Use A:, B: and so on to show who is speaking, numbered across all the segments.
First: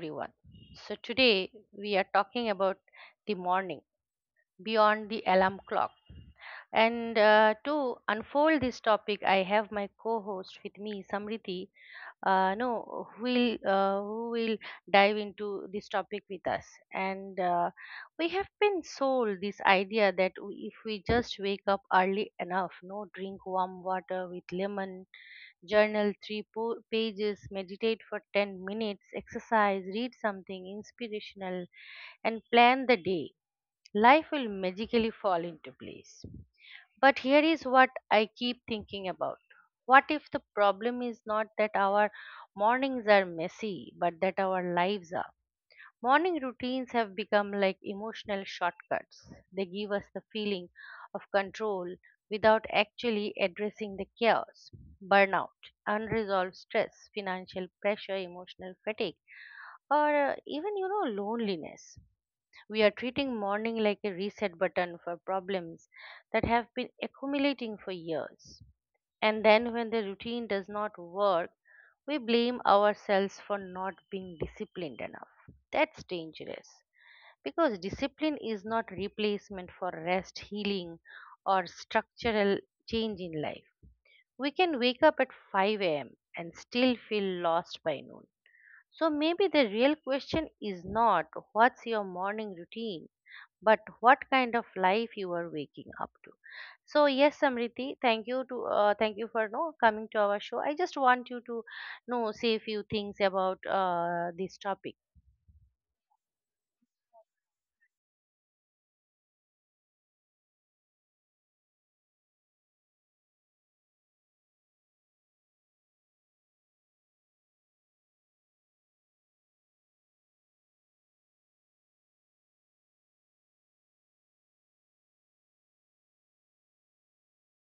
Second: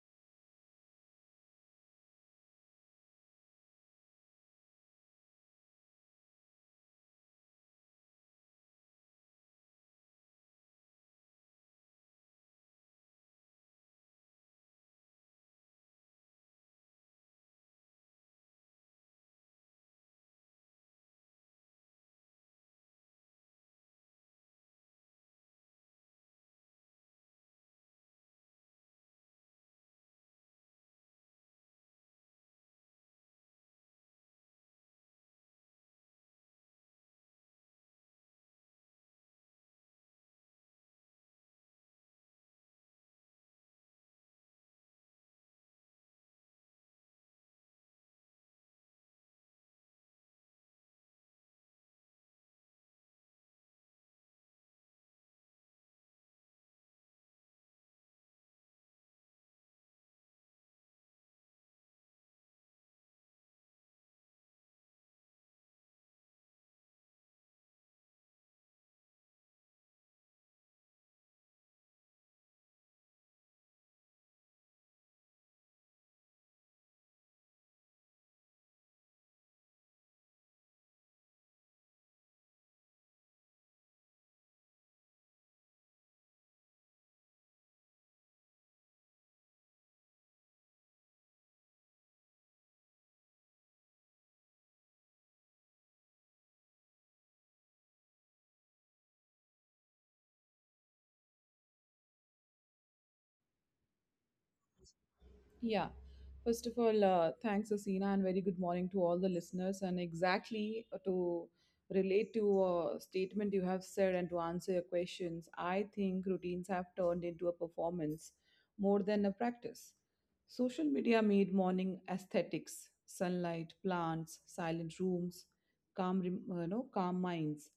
A: everyone. So, today we are talking about the morning beyond the alarm clock. And to unfold this topic, I have my co host with me, Samriti, no, who will dive into this topic with us. And we have been sold this idea that if we just wake up early enough, no, drink warm water with lemon Journal three pages, meditate for 10 minutes, exercise, read something inspirational, and plan the day. Life will magically fall into place. But here is what I keep thinking about. What if the problem is not that our mornings are messy, but that our lives are? Morning routines have become like emotional shortcuts. They give us the feeling of control without actually addressing the chaos, burnout, unresolved stress, financial pressure, emotional fatigue, or even loneliness. We are treating morning like a reset button for problems that have been accumulating for years. And then, when the routine does not work, we blame ourselves for not being disciplined enough. That's dangerous because discipline is not replacement for rest, healing, or structural change in life. We can wake up at 5 a.m. and still feel lost by noon. So maybe the real question is not what's your morning routine, but what kind of life you are waking up to. So yes, Samriti, thank you for no coming to our show. I just want you to know say a few things about this topic.
B: Yeah. First of all, thanks, Asina, and very good morning to all the listeners. And exactly to relate to a statement you have said and to answer your questions, I think routines have turned into a performance more than a practice. Social media made morning aesthetics, sunlight, plants, silent rooms, calm, rem- no, calm minds.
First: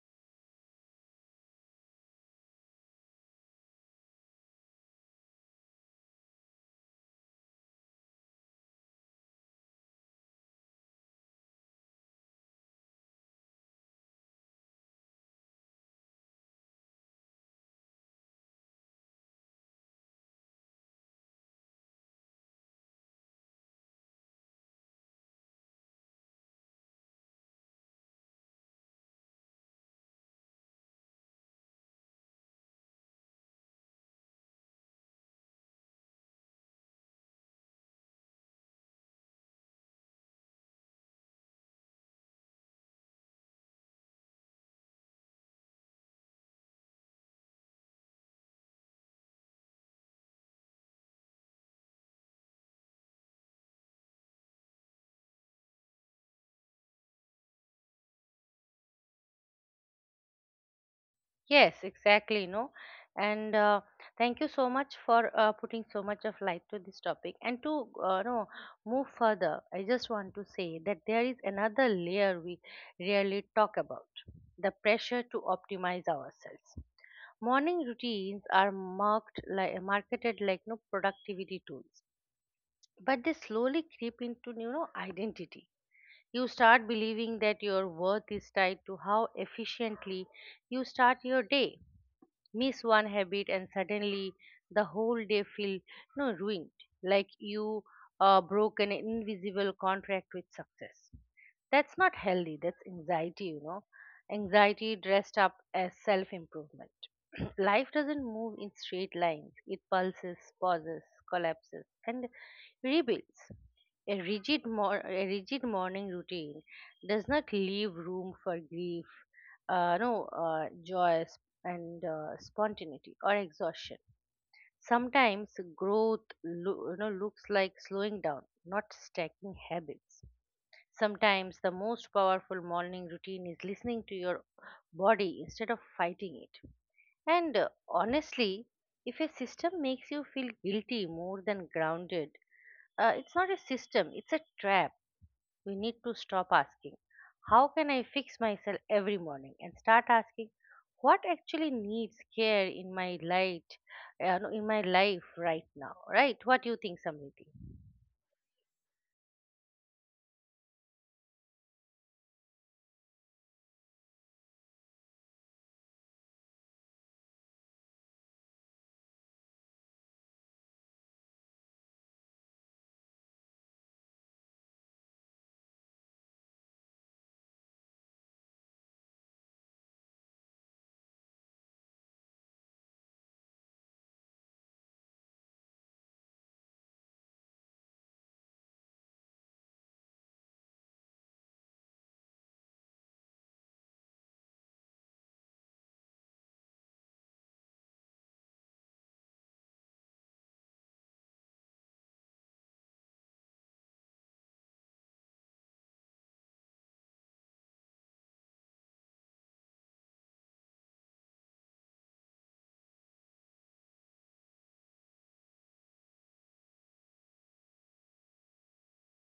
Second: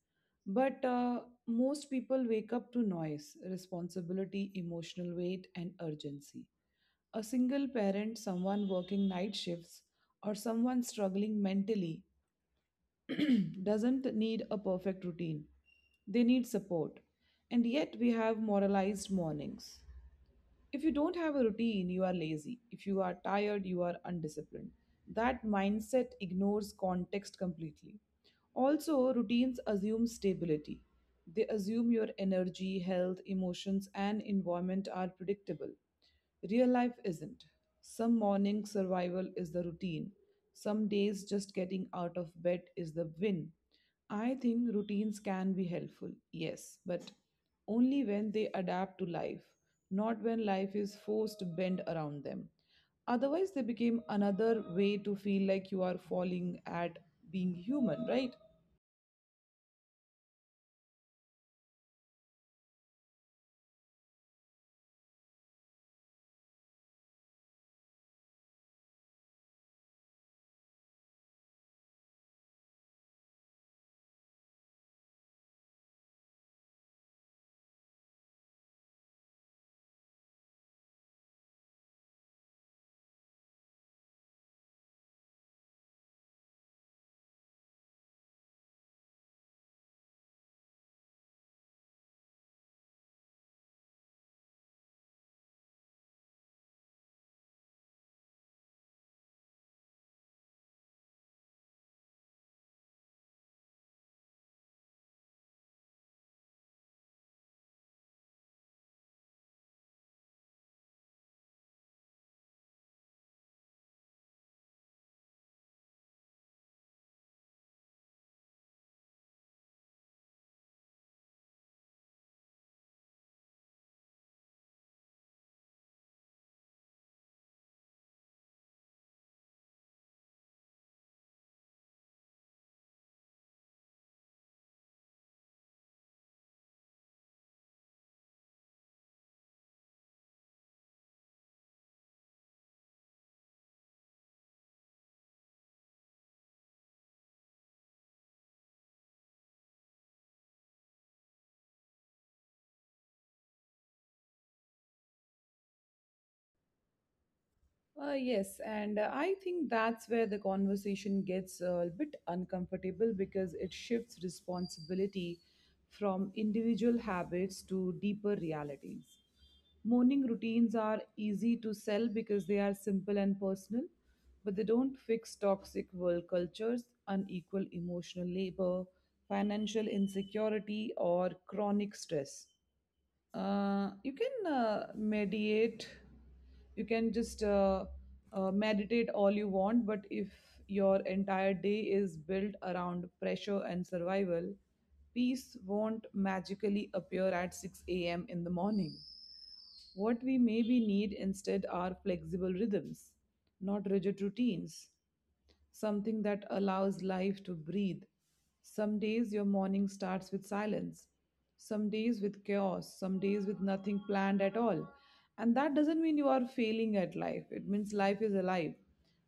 B: But most people wake up to noise, responsibility, emotional weight, and urgency a single parent, someone working night shifts, or someone struggling mentally doesn't need a perfect routine. They need support. And yet, we have moralized mornings. If you don't have a routine, you are lazy. If you are tired, you are undisciplined. That mindset ignores context completely. Also, routines assume stability. They assume your energy, health, emotions, and environment are predictable. Real life isn't. Some morning survival is the routine. Some days just getting out of bed is the win. I think routines can be helpful, yes, but only when they adapt to life, not when life is forced to bend around them. Otherwise, they became another way to feel like you are falling at being human, right?
A: Yes, exactly, no. And thank you so much for putting so much of light to this topic, and to no move further. I just want to say that there is another layer we rarely talk about: the pressure to optimize ourselves. Morning routines are marketed like no productivity tools, but they slowly creep into identity. You start believing that your worth is tied to how efficiently you start your day. Miss one habit and suddenly the whole day feel no ruined, like you broke an invisible contract with success. That's not healthy, that's anxiety. Anxiety dressed up as self improvement. Life doesn't move in straight lines. It pulses, pauses, collapses, and rebuilds. A rigid morning routine does not leave room for grief, no, joy, and spontaneity or exhaustion. Sometimes growth looks like slowing down, not stacking habits. Sometimes the most powerful morning routine is listening to your body instead of fighting it. And honestly, if a system makes you feel guilty more than grounded, it's not a system, it's a trap. We need to stop asking, "How can I fix myself every morning?" and start asking, "What actually needs care in my light, no, in my life right now?" Right? What do you think, Samriti?
B: Yes, and I think that's where the conversation gets a bit uncomfortable because it shifts responsibility from individual habits to deeper realities. Morning routines are easy to sell because they are simple and personal, but they don't fix toxic world cultures, unequal emotional labor, financial insecurity, or chronic stress. You can mediate you can just meditate all you want, but if your entire day is built around pressure and survival, peace won't magically appear at 6 a.m. in the morning. What we maybe need instead are flexible rhythms, not rigid routines, something that allows life to breathe. Some days your morning starts with silence, some days with chaos, some days with nothing planned at all. And that doesn't mean you are failing at life, it means life is alive.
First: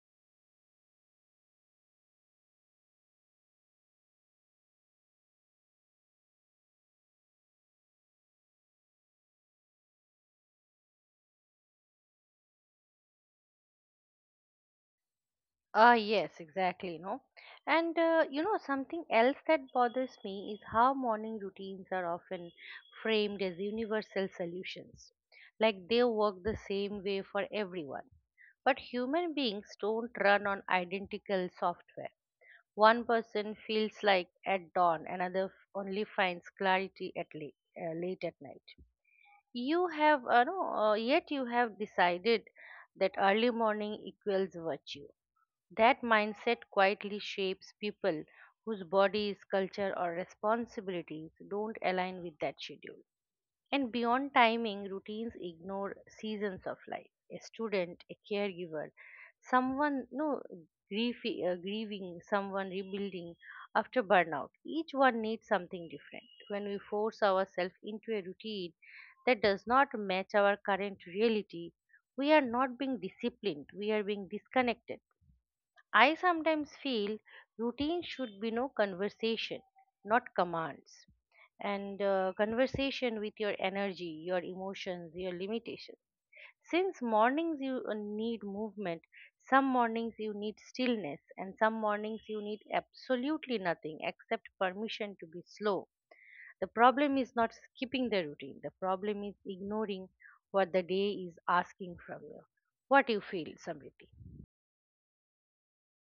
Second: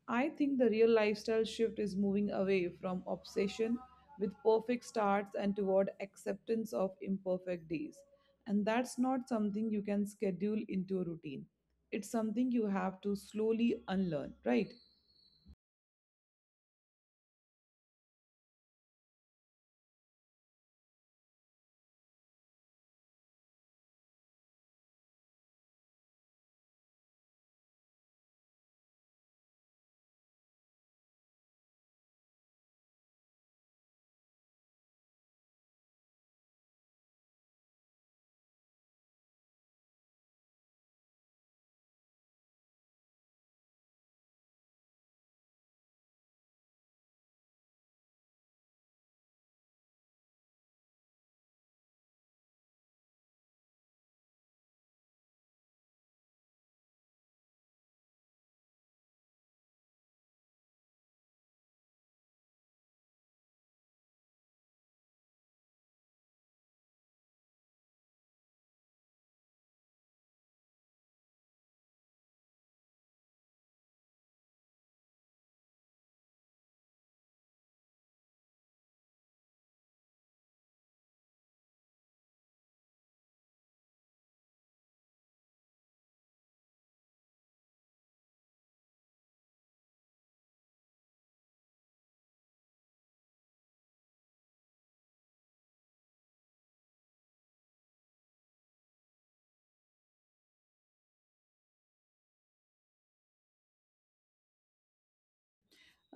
B: I think the real lifestyle shift is moving away from obsession with perfect starts and toward acceptance of imperfect days. And that's not something you can schedule into a routine. It's something you have to slowly unlearn, right?
A: Ah, yes, exactly, no. And something else that bothers me is how morning routines are often framed as universal solutions, like they work the same way for everyone. But human beings don't run on identical software. One person feels like at dawn, another only finds clarity at late at night. You have, no, yet you have decided that early morning equals virtue. That mindset quietly shapes people whose bodies, culture, or responsibilities don't align with that schedule. And beyond timing, routines ignore seasons of life. A student, a caregiver, someone no grief, grieving, someone rebuilding after burnout. Each one needs something different. When we force ourselves into a routine that does not match our current reality, we are not being disciplined. We are being disconnected. I sometimes feel routine should be no conversation, not commands. And conversation with your energy, your emotions, your limitations. Since mornings you need movement, some mornings you need stillness, and some mornings you need absolutely nothing except permission to be slow. The problem is not skipping the routine, the problem is ignoring what the day is asking from you. What do you feel, Samriti?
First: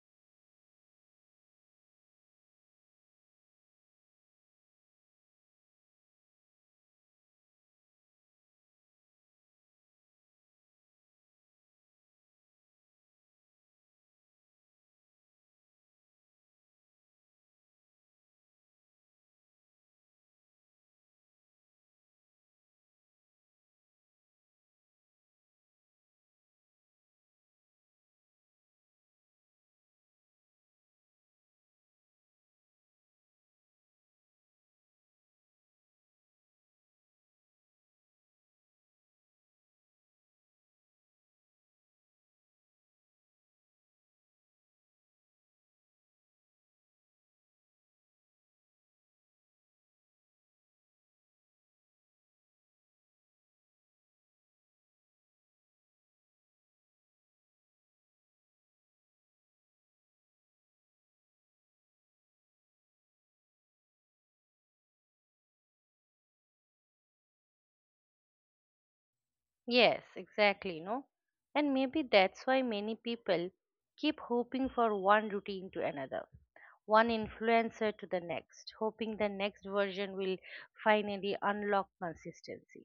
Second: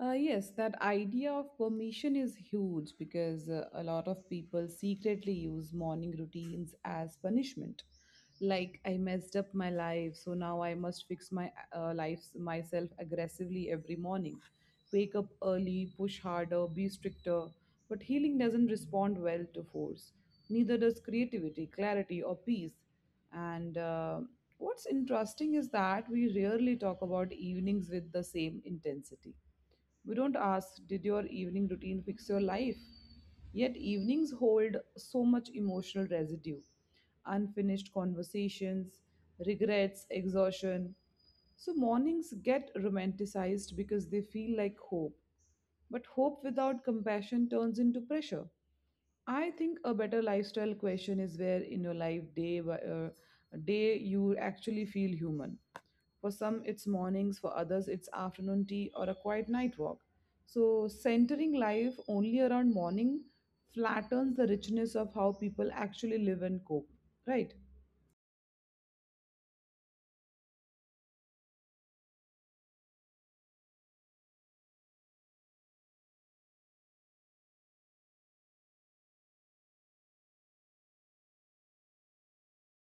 B: Yes, that idea of permission is huge because a lot of people secretly use morning routines as punishment. Like, I messed up my life, so now I must fix my life myself aggressively every morning. Wake up early, push harder, be stricter. But healing doesn't respond well to force. Neither does creativity, clarity, or peace. And what's interesting is that we rarely talk about evenings with the same intensity. We don't ask, did your evening routine fix your life? Yet evenings hold so much emotional residue, unfinished conversations, regrets, exhaustion. So mornings get romanticized because they feel like hope. But hope without compassion turns into pressure. I think a better lifestyle question is where in your life, day by day, you actually feel human. For some, it's mornings, for others, it's afternoon tea or a quiet night walk. So, centering life only around morning flattens the richness of how people actually live and cope, right?
A: Yes, exactly, no. And maybe that's why many people keep hoping for one routine to another, one influencer to the next, hoping the next version will finally unlock consistency.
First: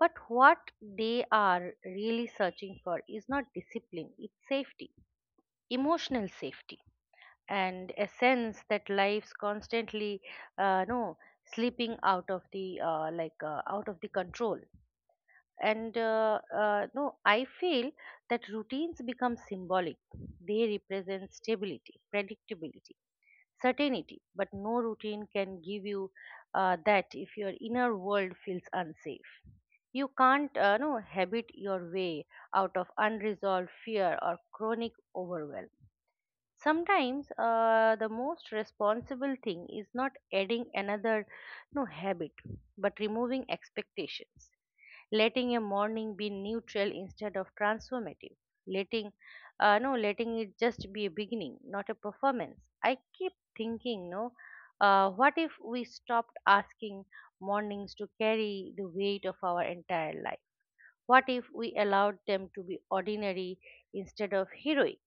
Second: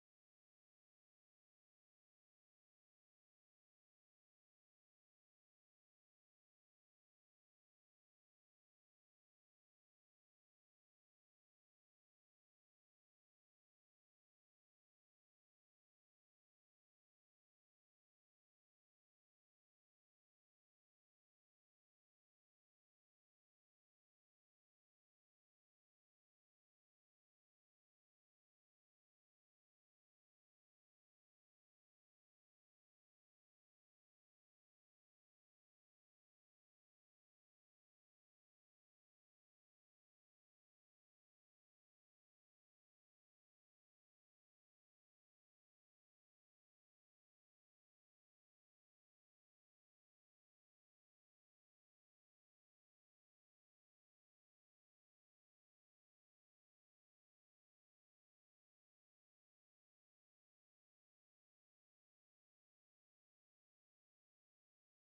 A: But what they are really searching for is not discipline, it's safety, emotional safety, and a sense that life's constantly, no, slipping out of the control. And uh, uh, no I feel that routines become symbolic. They represent stability, predictability, certainty, but no routine can give you that if your inner world feels unsafe. You can't no habit your way out of unresolved fear or chronic overwhelm. Sometimes the most responsible thing is not adding another no habit, but removing expectations, letting a morning be neutral instead of transformative, letting no letting it just be a beginning, not a performance. I keep thinking, what if we stopped asking mornings to carry the weight of our entire life? What if we allowed them to be ordinary instead of heroic?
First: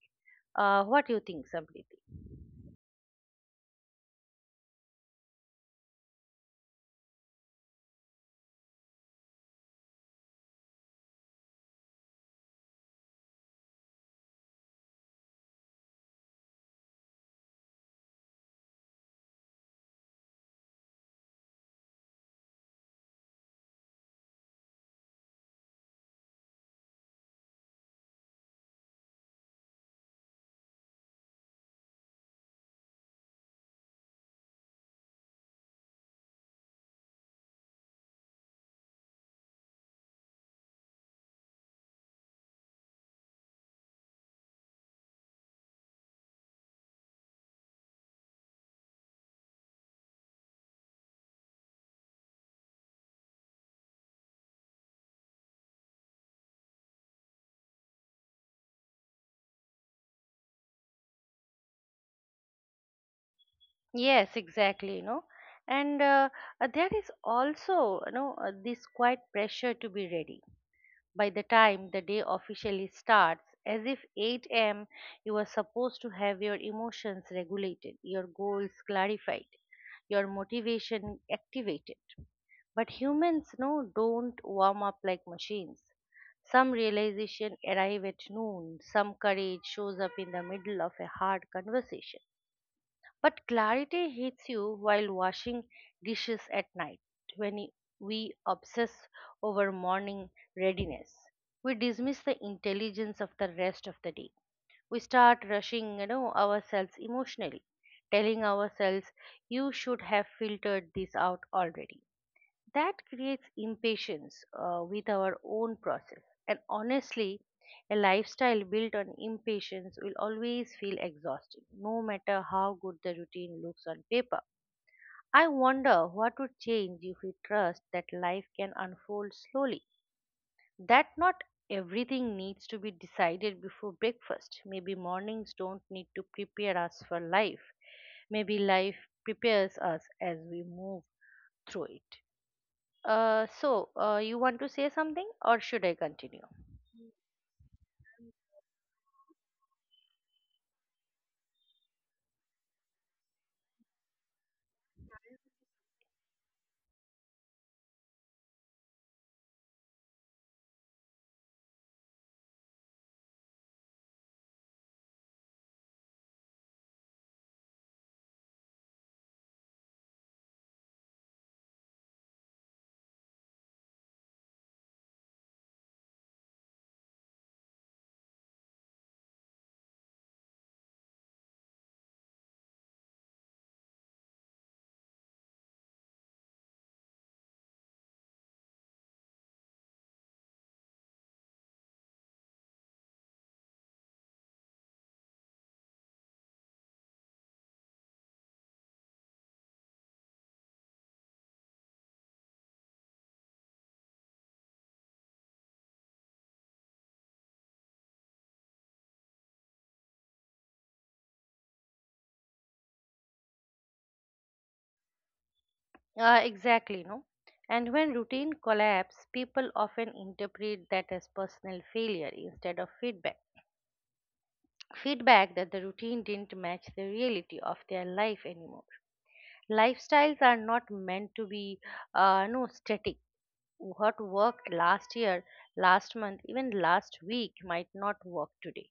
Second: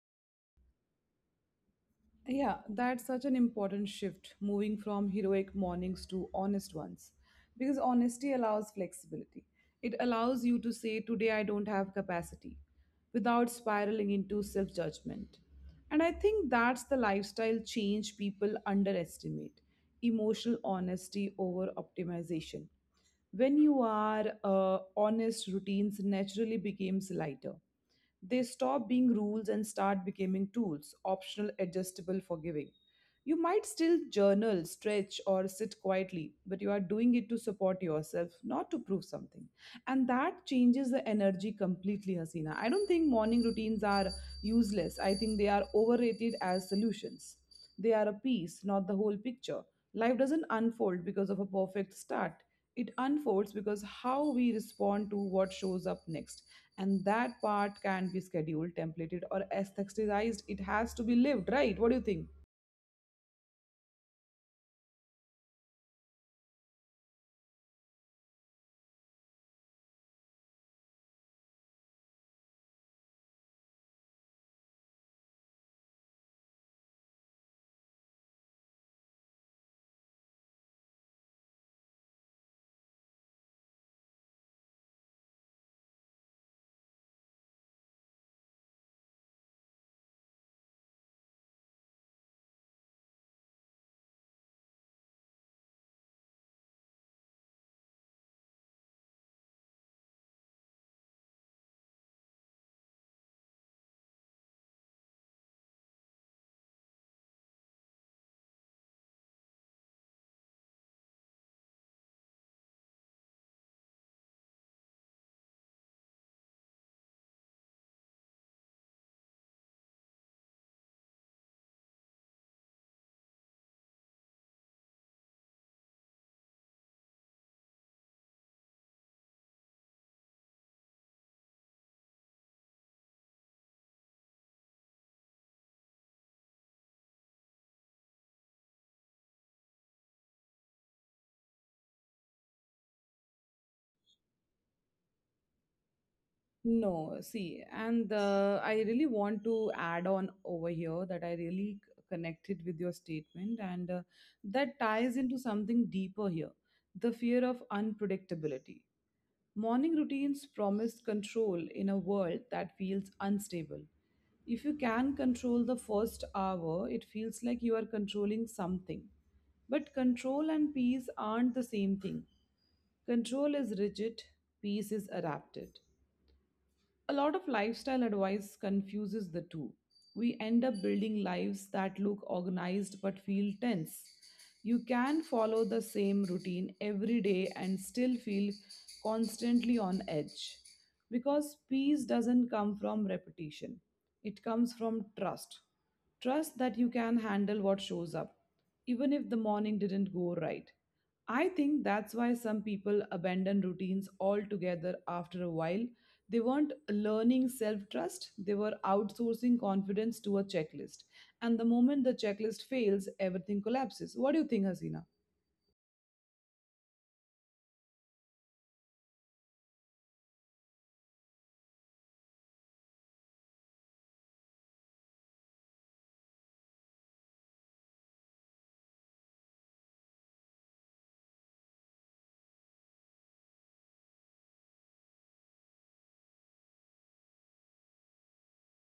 A: What do you think, somebody?
B: Yeah, that's such an important shift, moving from heroic mornings to honest ones. Because honesty allows flexibility. It allows you to say, "Today I don't have capacity," without spiraling into self judgment. And I think that's the lifestyle change people underestimate, emotional honesty over optimization. When you are honest, routines naturally becomes lighter. They stop being rules and start becoming tools, optional, adjustable, forgiving. You might still journal, stretch, or sit quietly, but you are doing it to support yourself, not to prove something. And that changes the energy completely, Hasina. I don't think morning routines are useless. I think they are overrated as solutions. They are a piece, not the whole picture. Life doesn't unfold because of a perfect start. It unfolds because how we respond to what shows up next, and that part can't be scheduled, templated or aestheticized. It has to be lived, right? What do you think?
A: Yes, exactly. And there is also this quiet pressure to be ready by the time the day officially starts, as if 8 a.m. you are supposed to have your emotions regulated, your goals clarified, your motivation activated. But humans no don't warm up like machines. Some realization arrive at noon, some courage shows up in the middle of a hard conversation, but clarity hits you while washing dishes at night. When we obsess over morning readiness, we dismiss the intelligence of the rest of the day. We start rushing ourselves emotionally, telling ourselves, "You should have filtered this out already." That creates impatience with our own process. And honestly, a lifestyle built on impatience will always feel exhausting, no matter how good the routine looks on paper. I wonder what would change if we trust that life can unfold slowly, that not everything needs to be decided before breakfast. Maybe mornings don't need to prepare us for life. Maybe life prepares us as we move through it. So, you want to say something or should I continue?
B: No, see, and I really want to add on over here that I really connected with your statement, and that ties into something deeper here, the fear of unpredictability. Morning routines promise control in a world that feels unstable. If you can control the first hour, it feels like you are controlling something. But control and peace aren't the same thing. Control is rigid, peace is adapted. A lot of lifestyle advice confuses the two. We end up building lives that look organized but feel tense. You can follow the same routine every day and still feel constantly on edge. Because peace doesn't come from repetition, it comes from trust. Trust that you can handle what shows up, even if the morning didn't go right. I think that's why some people abandon routines altogether after a while. They weren't learning self trust, they were outsourcing confidence to a checklist. And the moment the checklist fails, everything collapses. What do you think, Hasina?
A: Exactly, no? And when routine collapse, people often interpret that as personal failure instead of feedback. Feedback that the routine didn't match the reality of their life anymore. Lifestyles are not meant to be no static. What worked last year, last month, even last week might not work today.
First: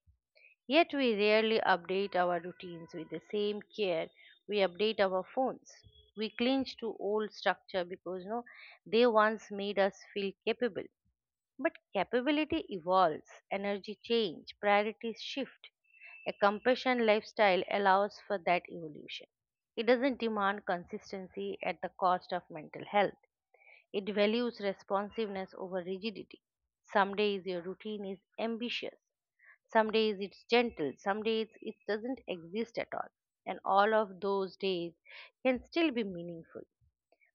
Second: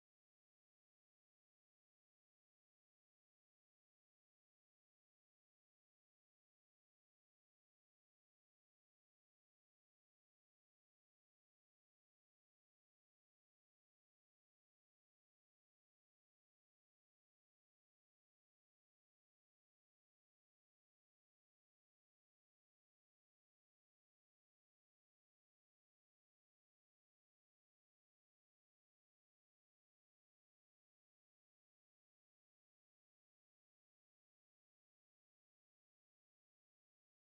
A: Yet we rarely update our routines with the same care we update our phones. We cling to old structure because no, they once made us feel capable. But capability evolves, energy change, priorities shift. A compassion lifestyle allows for that evolution. It doesn't demand consistency at the cost of mental health. It values responsiveness over rigidity. Some days your routine is ambitious, some days it's gentle, some days it doesn't exist at all. And all of those days can still be meaningful.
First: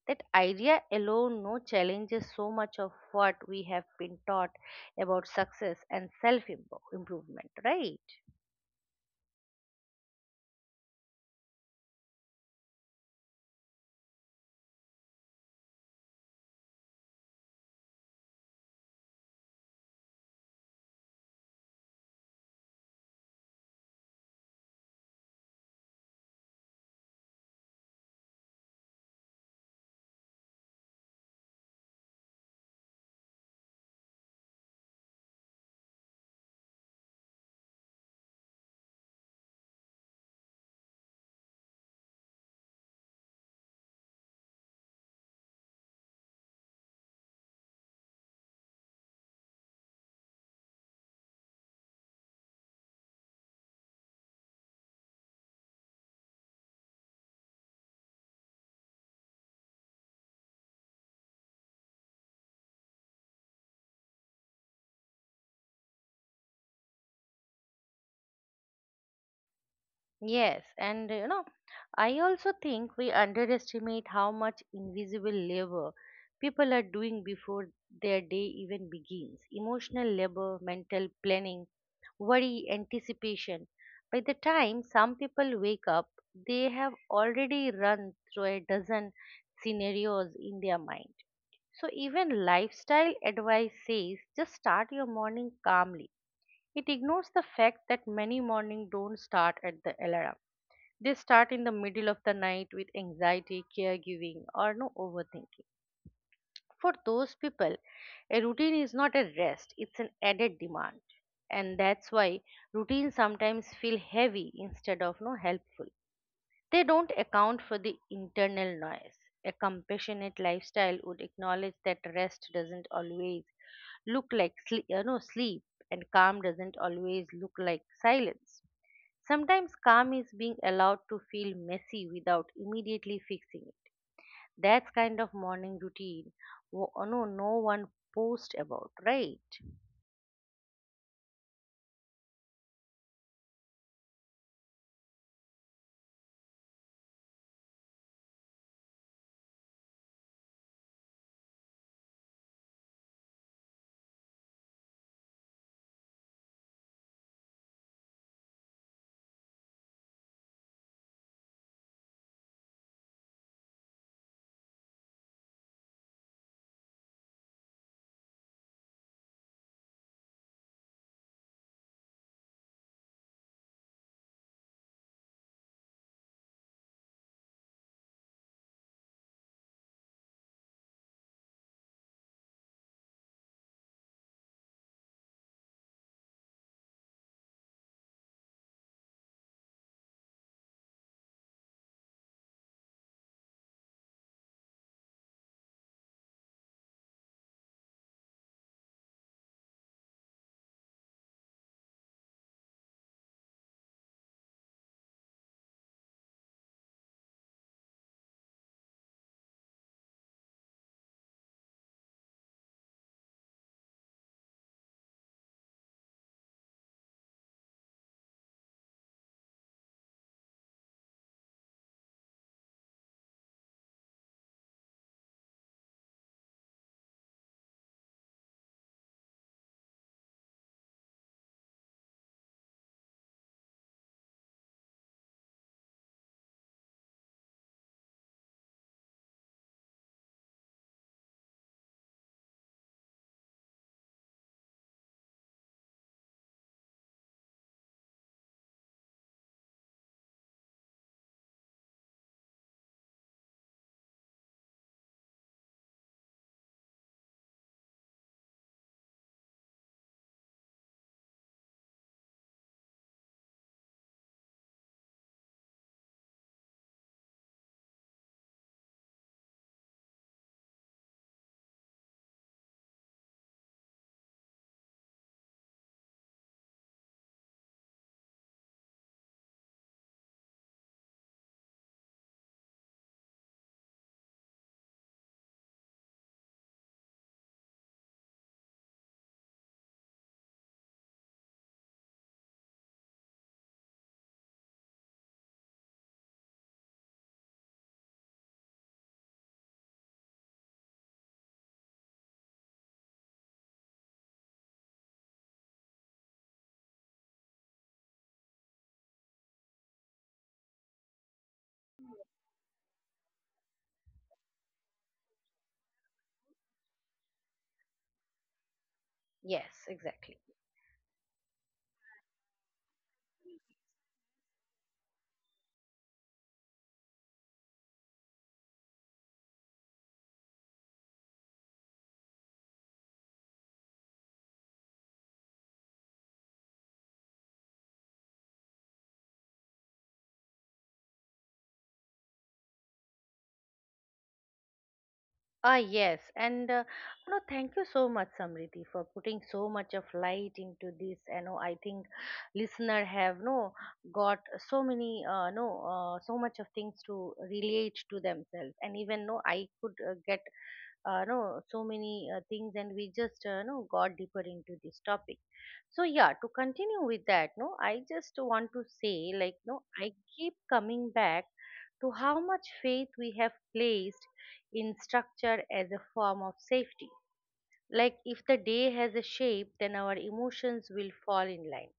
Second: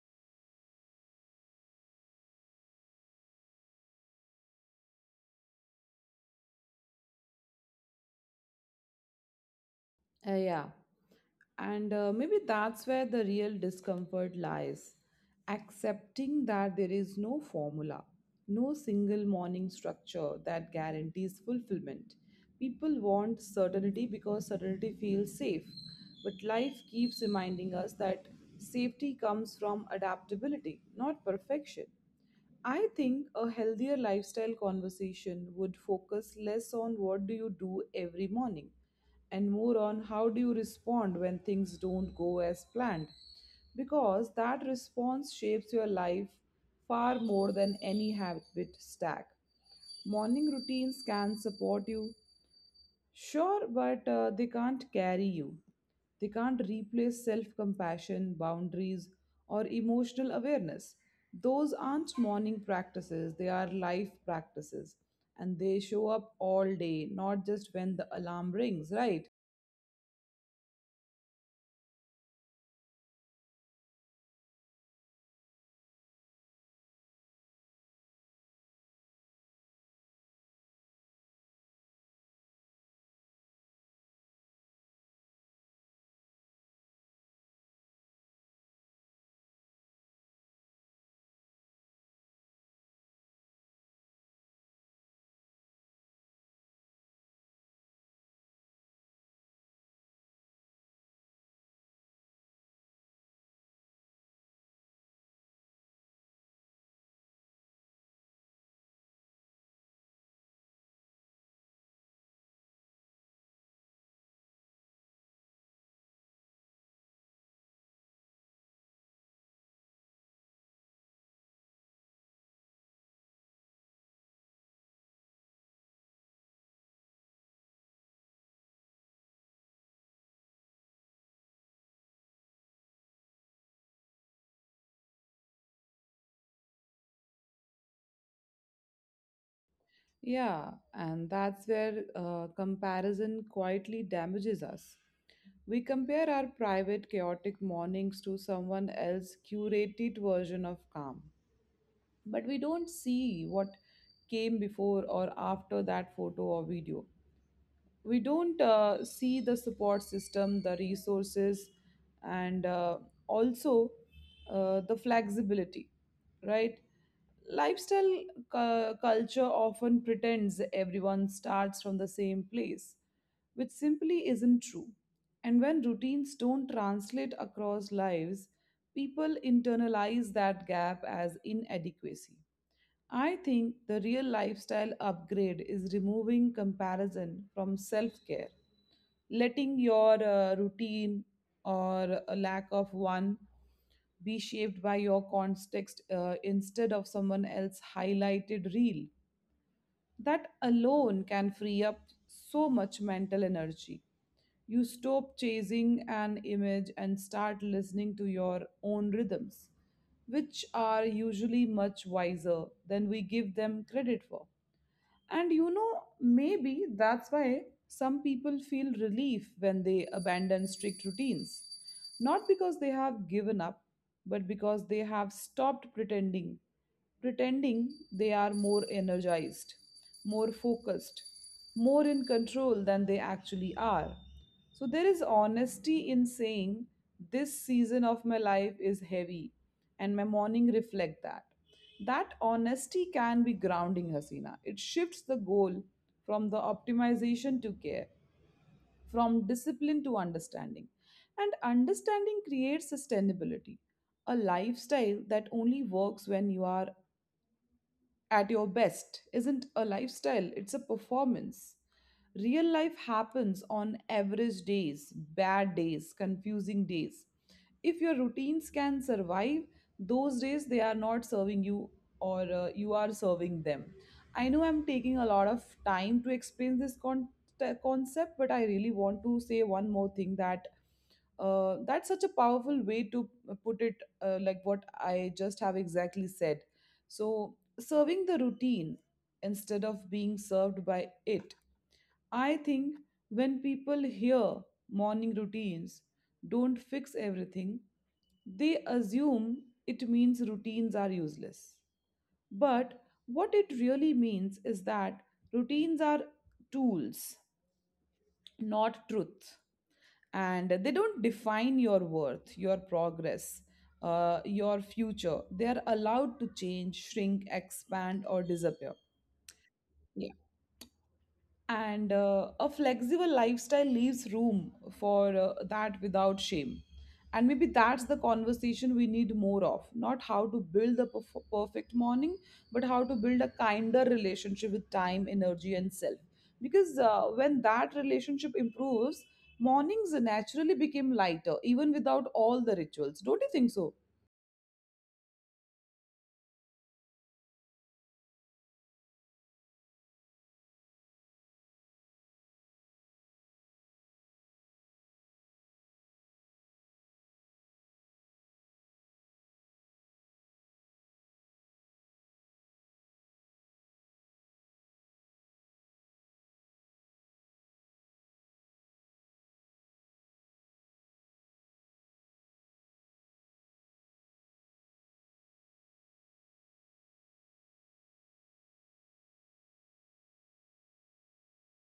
A: That idea alone no challenges so much of what we have been taught about success and self improvement, right?
B: Yeah. And maybe that's where the real discomfort lies, accepting that there is no formula, no single morning structure that guarantees fulfillment. People want certainty because certainty feels safe. But life keeps reminding us that safety comes from adaptability, not perfection. I think a healthier lifestyle conversation would focus less on what do you do every morning and more on how do you respond when things don't go as planned, because that response shapes your life far more than any habit stack. Morning routines can support you. Sure, but they can't carry you. They can't replace self compassion, boundaries, or emotional awareness. Those aren't morning practices, they are life practices. And they show up all day, not just when the alarm rings, right?
A: Yes, and I also think we underestimate how much invisible labor people are doing before their day even begins. Emotional labor, mental planning, worry, anticipation. By the time some people wake up, they have already run through a dozen scenarios in their mind. So, even lifestyle advice says just start your morning calmly. It ignores the fact that many mornings don't start at the alarm. They start in the middle of the night with anxiety, caregiving, or no overthinking. For those people, a routine is not a rest, it's an added demand. And that's why routines sometimes feel heavy instead of no helpful. They don't account for the internal noise. A compassionate lifestyle would acknowledge that rest doesn't always look like sleep and calm doesn't always look like silence. Sometimes calm is being allowed to feel messy without immediately fixing it. That's kind of morning routine. No one post about, right?
B: Yeah, and that's where comparison quietly damages us. We compare our private, chaotic mornings to someone else's curated version of calm. But we don't see what came before or after that photo or video. We don't see the support system, the resources, and also the flexibility, right? Lifestyle culture often pretends everyone starts from the same place, which simply isn't true. And when routines don't translate across lives, people internalize that gap as inadequacy. I think the real lifestyle upgrade is removing comparison from self care, letting your routine, or a lack of one, be shaped by your context, instead of someone else's highlighted reel. That alone can free up so much mental energy. You stop chasing an image and start listening to your own rhythms, which are usually much wiser than we give them credit for. And you know, maybe that's why some people feel relief when they abandon strict routines. Not because they have given up, but because they have stopped pretending. Pretending they are more energized, more focused, more in control than they actually are. So there is honesty in saying this season of my life is heavy and my morning reflect that. That honesty can be grounding, Hasina. It shifts the goal from the optimization to care, from discipline to understanding. And understanding creates sustainability. A lifestyle that only works when you are at your best isn't a lifestyle, it's a performance. Real life happens on average days, bad days, confusing days. If your routines can survive those days, they are not serving you, or you are serving them. I know I'm taking a lot of time to explain this concept, but I really want to say one more thing, that that's such a powerful way to put it, like what I just have exactly said. So serving the routine instead of being served by it. I think when people hear morning routines don't fix everything, they assume it means routines are useless. But what it really means is that routines are tools, not truth. And they don't define your worth, your progress, your future. They are allowed to change, shrink, expand, or disappear.
A: Yes, exactly.
B: And a flexible lifestyle leaves room for that without shame. And maybe that's the conversation we need more of, not how to build the perfect morning, but how to build a kinder relationship with time, energy and self. Because when that relationship improves, mornings naturally become lighter, even without all the rituals. Don't you think so?
A: Ah, yes, and no, thank you so much, Samriti, for putting so much of light into this. I think listener have no got so many, no, so much of things to relate to themselves, and even no, I could get, no, so many things, and we just, no, got deeper into this topic. So, yeah, to continue with that, no I just want to say, like, no I keep coming back to how much faith we have placed in structure as a form of safety. Like, if the day has a shape, then our emotions will fall in line.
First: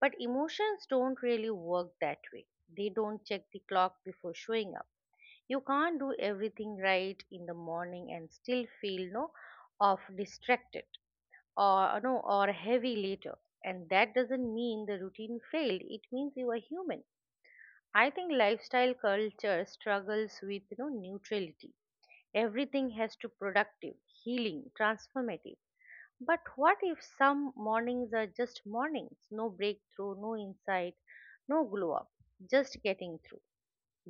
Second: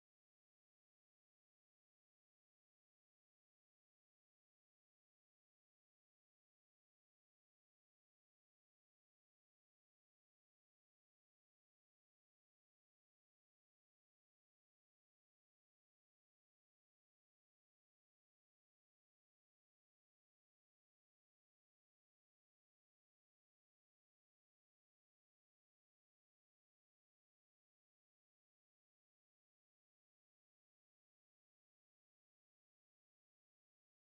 A: But emotions don't really work that way. They don't check the clock before showing up. You can't do everything right in the morning and still feel off, distracted, or no or heavy later. And that doesn't mean the routine failed, it means you are human. I think lifestyle culture struggles with, you know, neutrality. Everything has to productive, healing, transformative. But what if some mornings are just mornings? No breakthrough, no insight, no glow up, just getting through.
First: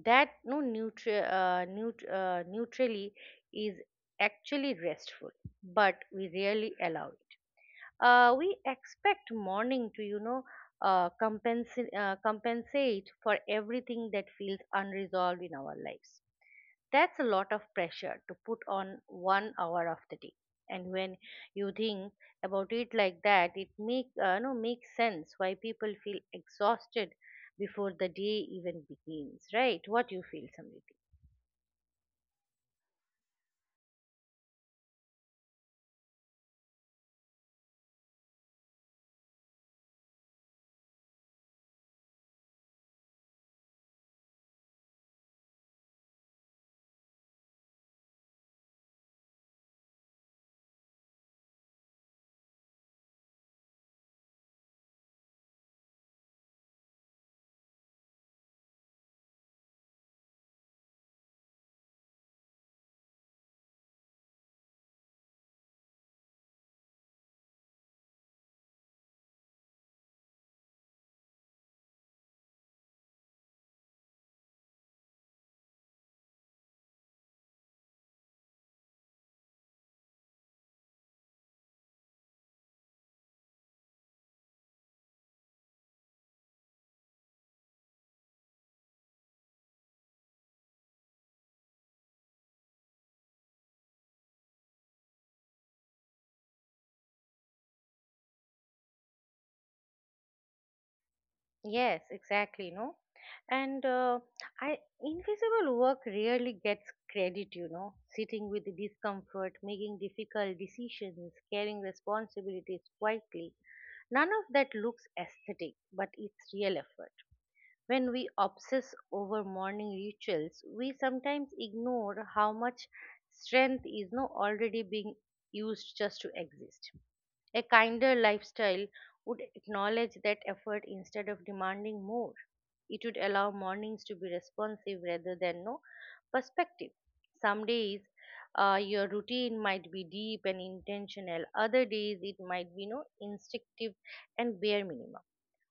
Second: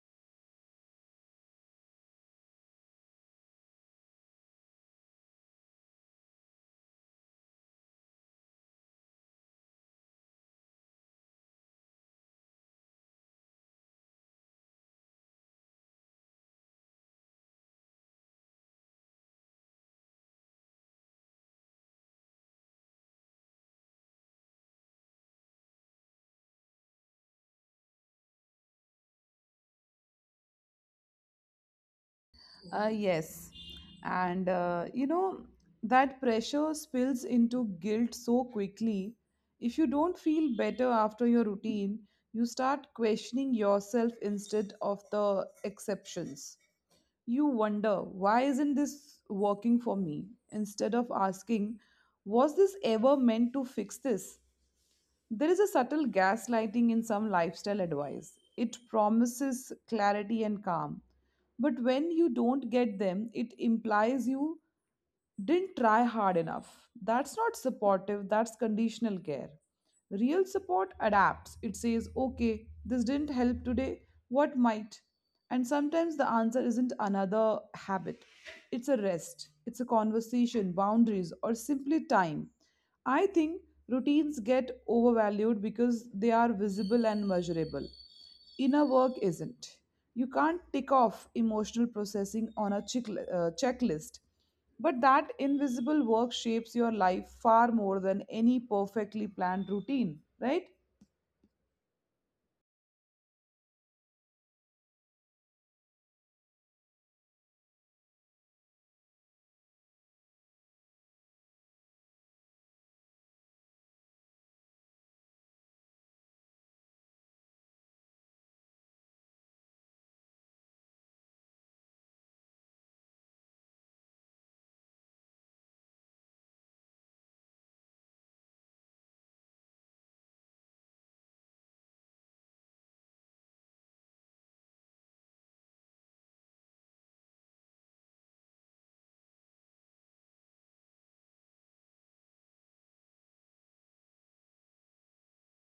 A: That no neutral neut- neutrally is actually restful, but we rarely allow it. We expect morning to, you know, compensate for everything that feels unresolved in our lives. That's a lot of pressure to put on one hour of the day. And when you think about it like that, it make no makes sense why people feel exhausted before the day even begins. Right? What you feel, Samriti?
B: Yes. And, you know, that pressure spills into guilt so quickly. If you don't feel better after your routine, you start questioning yourself instead of the exceptions. You wonder, why isn't this working for me? Instead of asking, was this ever meant to fix this? There is a subtle gaslighting in some lifestyle advice. It promises clarity and calm. But when you don't get them, it implies you didn't try hard enough. That's not supportive, that's conditional care. Real support adapts. It says, okay, this didn't help today, what might? And sometimes the answer isn't another habit, it's a rest, it's a conversation, boundaries, or simply time. I think routines get overvalued because they are visible and measurable. Inner work isn't. You can't tick off emotional processing on a checklist. But that invisible work shapes your life far more than any perfectly planned routine, right?
A: Yes, exactly, no? And I invisible work rarely gets credit, you know, sitting with the discomfort, making difficult decisions, carrying responsibilities quietly. None of that looks aesthetic, but it's real effort. When we obsess over morning rituals, we sometimes ignore how much strength is no already being used just to exist. A kinder lifestyle would acknowledge that effort instead of demanding more. It would allow mornings to be responsive rather than no perspective. Some days your routine might be deep and intentional, other days it might be no instinctive and bare minimum.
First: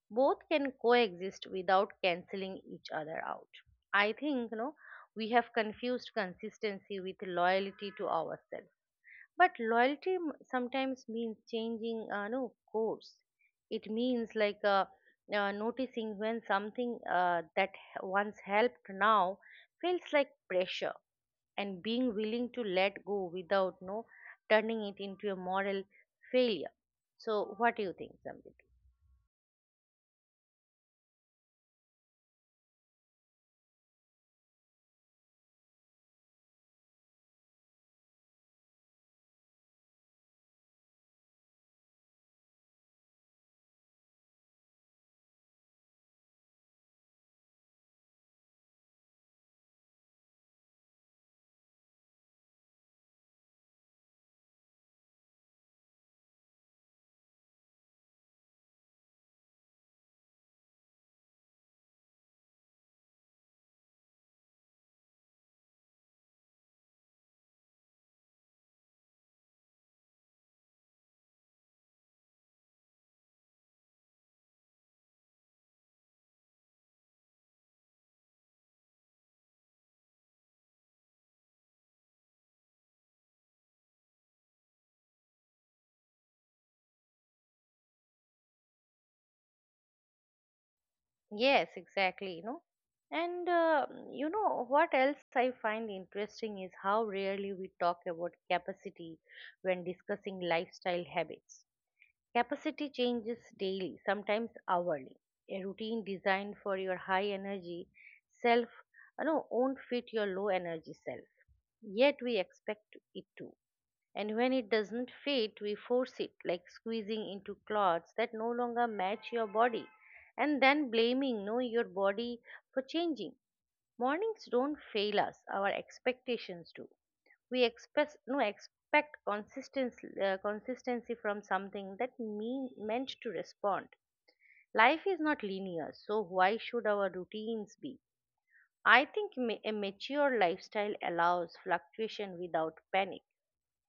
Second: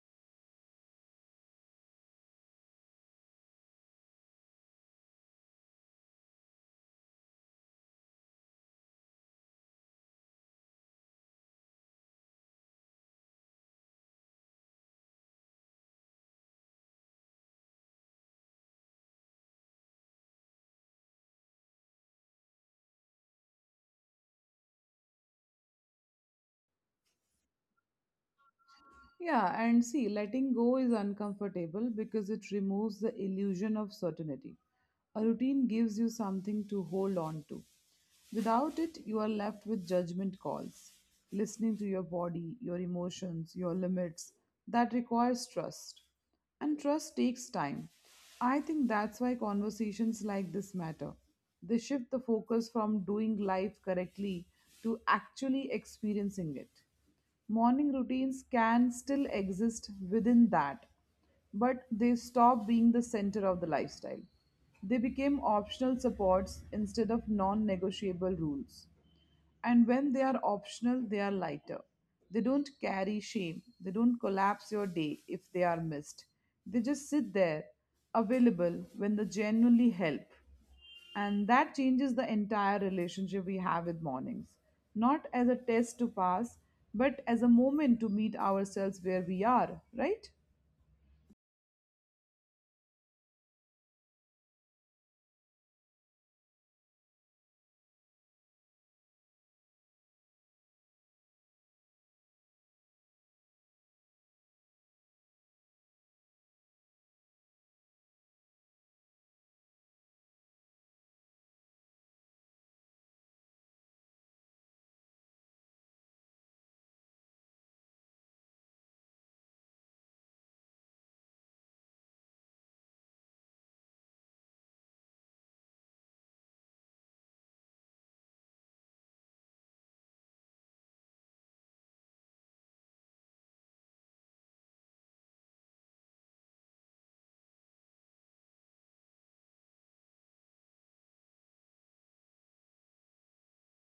A: Both can coexist without canceling each other out. I think, you know, we have confused consistency with loyalty to ourselves, but loyalty sometimes means changing no course. It means like, noticing when something that once helped now feels like pressure, and being willing to let go without no turning it into a moral failure. So, what do you think, Samrit?
B: Yeah, and see, letting go is uncomfortable because it removes the illusion of certainty. A routine gives you something to hold on to. Without it, you are left with judgment calls, listening to your body, your emotions, your limits. That requires trust. And trust takes time. I think that's why conversations like this matter. They shift the focus from doing life correctly to actually experiencing it. Morning routines can still exist within that, but they stop being the center of the lifestyle. They became optional supports instead of non negotiable rules. And when they are optional, they are lighter. They don't carry shame. They don't collapse your day if they are missed. They just sit there, available when they genuinely help. And that changes the entire relationship we have with mornings. Not as a test to pass, but as a moment to meet ourselves where we are, right?
A: Yes, exactly, you know. And you know what else I find interesting is how rarely we talk about capacity when discussing lifestyle habits. Capacity changes daily, sometimes hourly. A routine designed for your high energy self, you know, won't fit your low energy self. Yet we expect it to. And when it doesn't fit, we force it, like squeezing into clothes that no longer match your body and then blaming no your body for changing. Mornings don't fail us, our expectations do. We express no expect consistency from something that meant to respond. Life is not linear, so why should our routines be? I think a mature lifestyle allows fluctuation without panic.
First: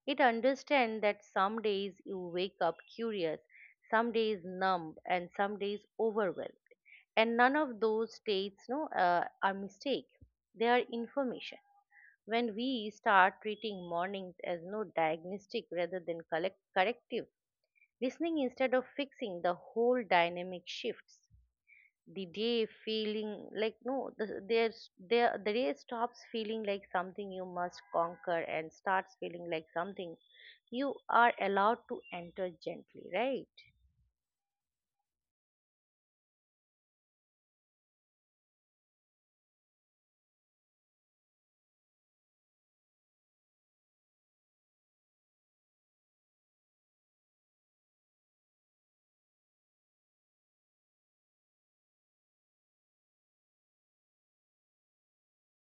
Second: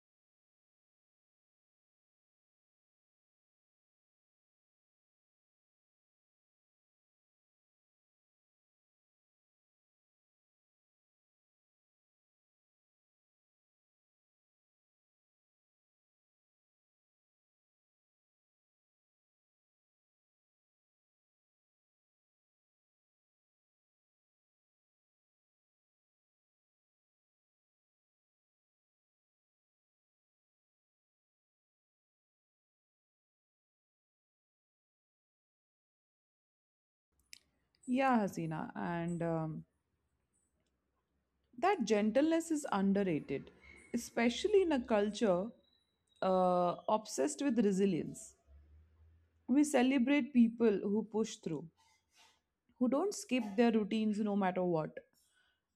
A: It understands that some days you wake up curious, some days numb, and some days overwhelmed. And none of those states no are mistake, they are information. When we start treating mornings as no diagnostic rather than corrective, listening instead of fixing, the whole dynamic shifts. The day feeling like no, the, there's, there, The day stops feeling like something you must conquer and starts feeling like something you are allowed to enter gently, right?
B: Yeah, Hasina, and that gentleness is underrated, especially in a culture obsessed with resilience. We celebrate people who push through, who don't skip their routines no matter what.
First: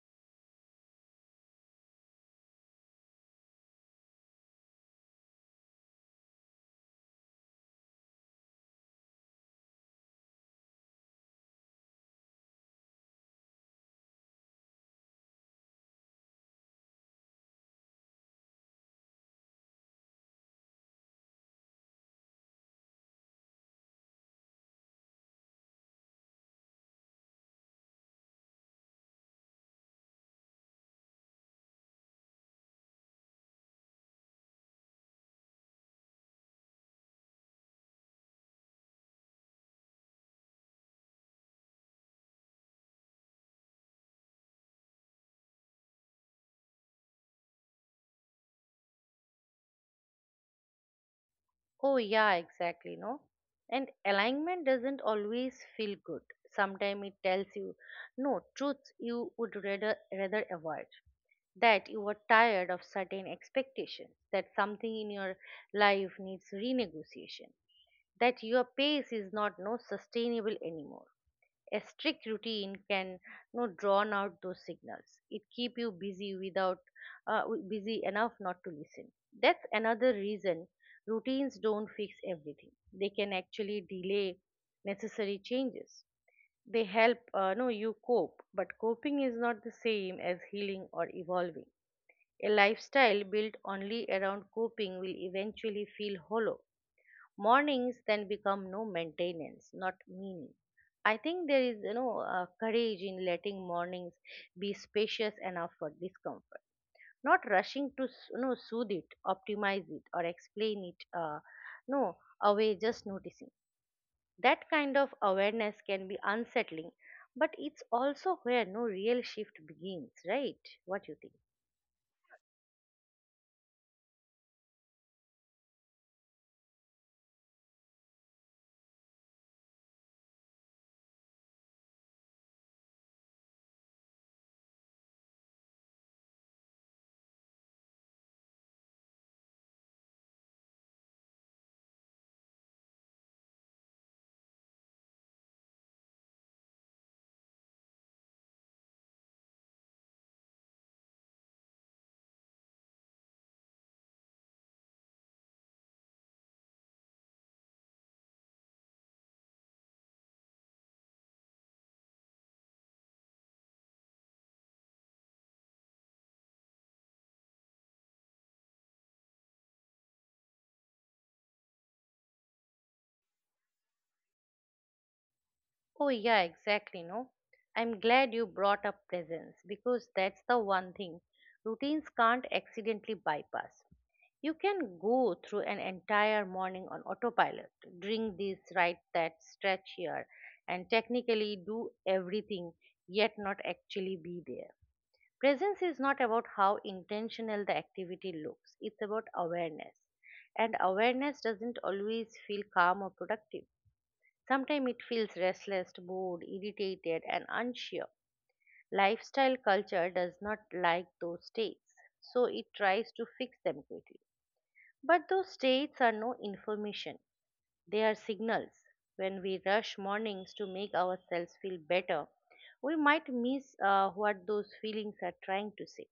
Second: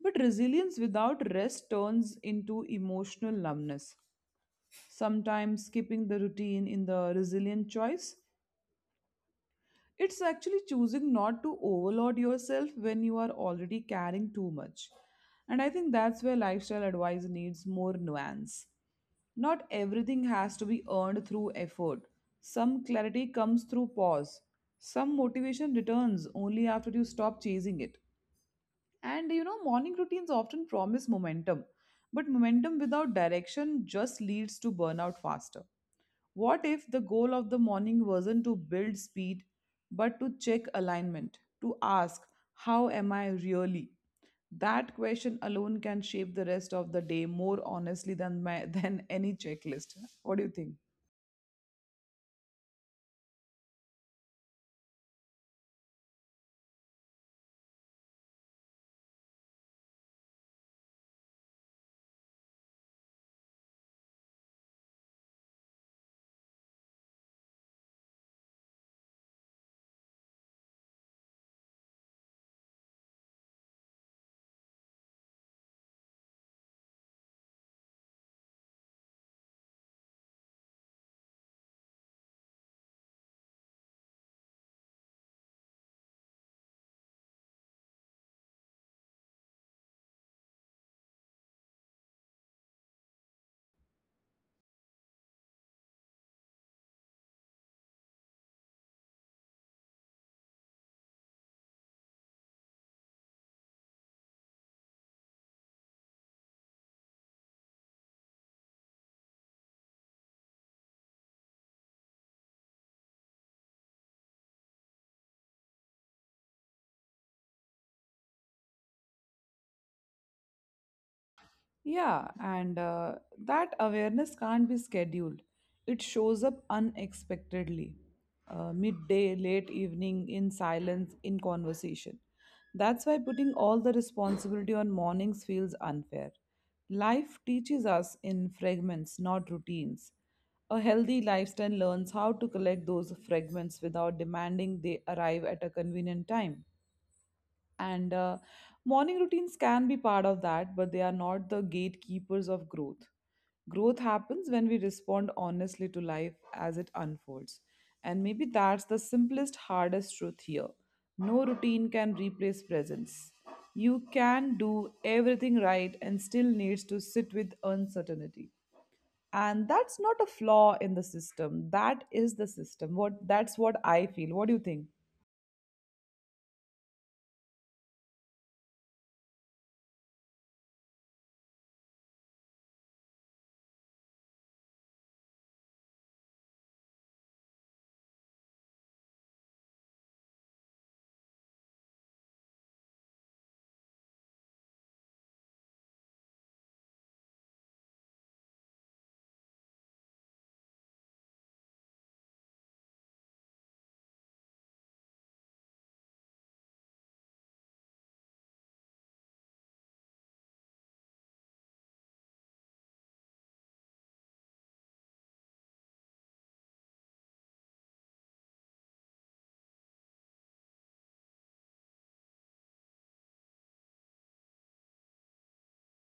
B: But resilience without rest turns into emotional numbness. Sometimes skipping the routine in the resilient choice. It's actually choosing not to overload yourself when you are already carrying too much. And I think that's where lifestyle advice needs more nuance. Not everything has to be earned through effort. Some clarity comes through pause. Some motivation returns only after you stop chasing it. And you know, morning routines often promise momentum, but momentum without direction just leads to burnout faster. What if the goal of the morning wasn't to build speed, but to check alignment, to ask, how am I really? That question alone can shape the rest of the day more honestly than, than any checklist. What do you think?
A: Oh, yeah, exactly, no? And alignment doesn't always feel good. Sometimes it tells you, no, truths you would rather avoid. That you are tired of certain expectations, that something in your life needs renegotiation, that your pace is not no sustainable anymore. A strict routine can no drown out those signals. It keep you busy without w- busy enough not to listen. That's another reason routines don't fix everything. They can actually delay necessary changes. They help no you cope, but coping is not the same as healing or evolving. A lifestyle built only around coping will eventually feel hollow. Mornings then become maintenance, not meaning. I think there is, you know, courage in letting mornings be spacious enough for discomfort, not rushing to, you know, soothe it, optimize it, or explain it, no, away, just noticing. That kind of awareness can be unsettling, but it's also where no real shift begins, right? What you think?
B: Yeah, and that awareness can't be scheduled. It shows up unexpectedly, midday, late evening, in silence, in conversation. That's why putting all the responsibility on mornings feels unfair. Life teaches us in fragments, not routines. A healthy lifestyle learns how to collect those fragments without demanding they arrive at a convenient time. And morning routines can be part of that, but they are not the gatekeepers of growth. Growth happens when we respond honestly to life as it unfolds. And maybe that's the simplest, hardest truth here. No routine can replace presence. You can do everything right and still needs to sit with uncertainty. And that's not a flaw in the system. That is the system. What that's what I feel. What do you think?
A: Oh, yeah, exactly. No, I'm glad you brought up presence because that's the one thing routines can't accidentally bypass. You can go through an entire morning on autopilot, drink this, write that, stretch here, and technically do everything, yet not actually be there. Presence is not about how intentional the activity looks, it's about awareness. And awareness doesn't always feel calm or productive. Sometimes it feels restless, bored, irritated, and unsure. Lifestyle culture does not like those states, so it tries to fix them quickly. But those states are no information, they are signals. When we rush mornings to make ourselves feel better, we might miss what those feelings are trying to say.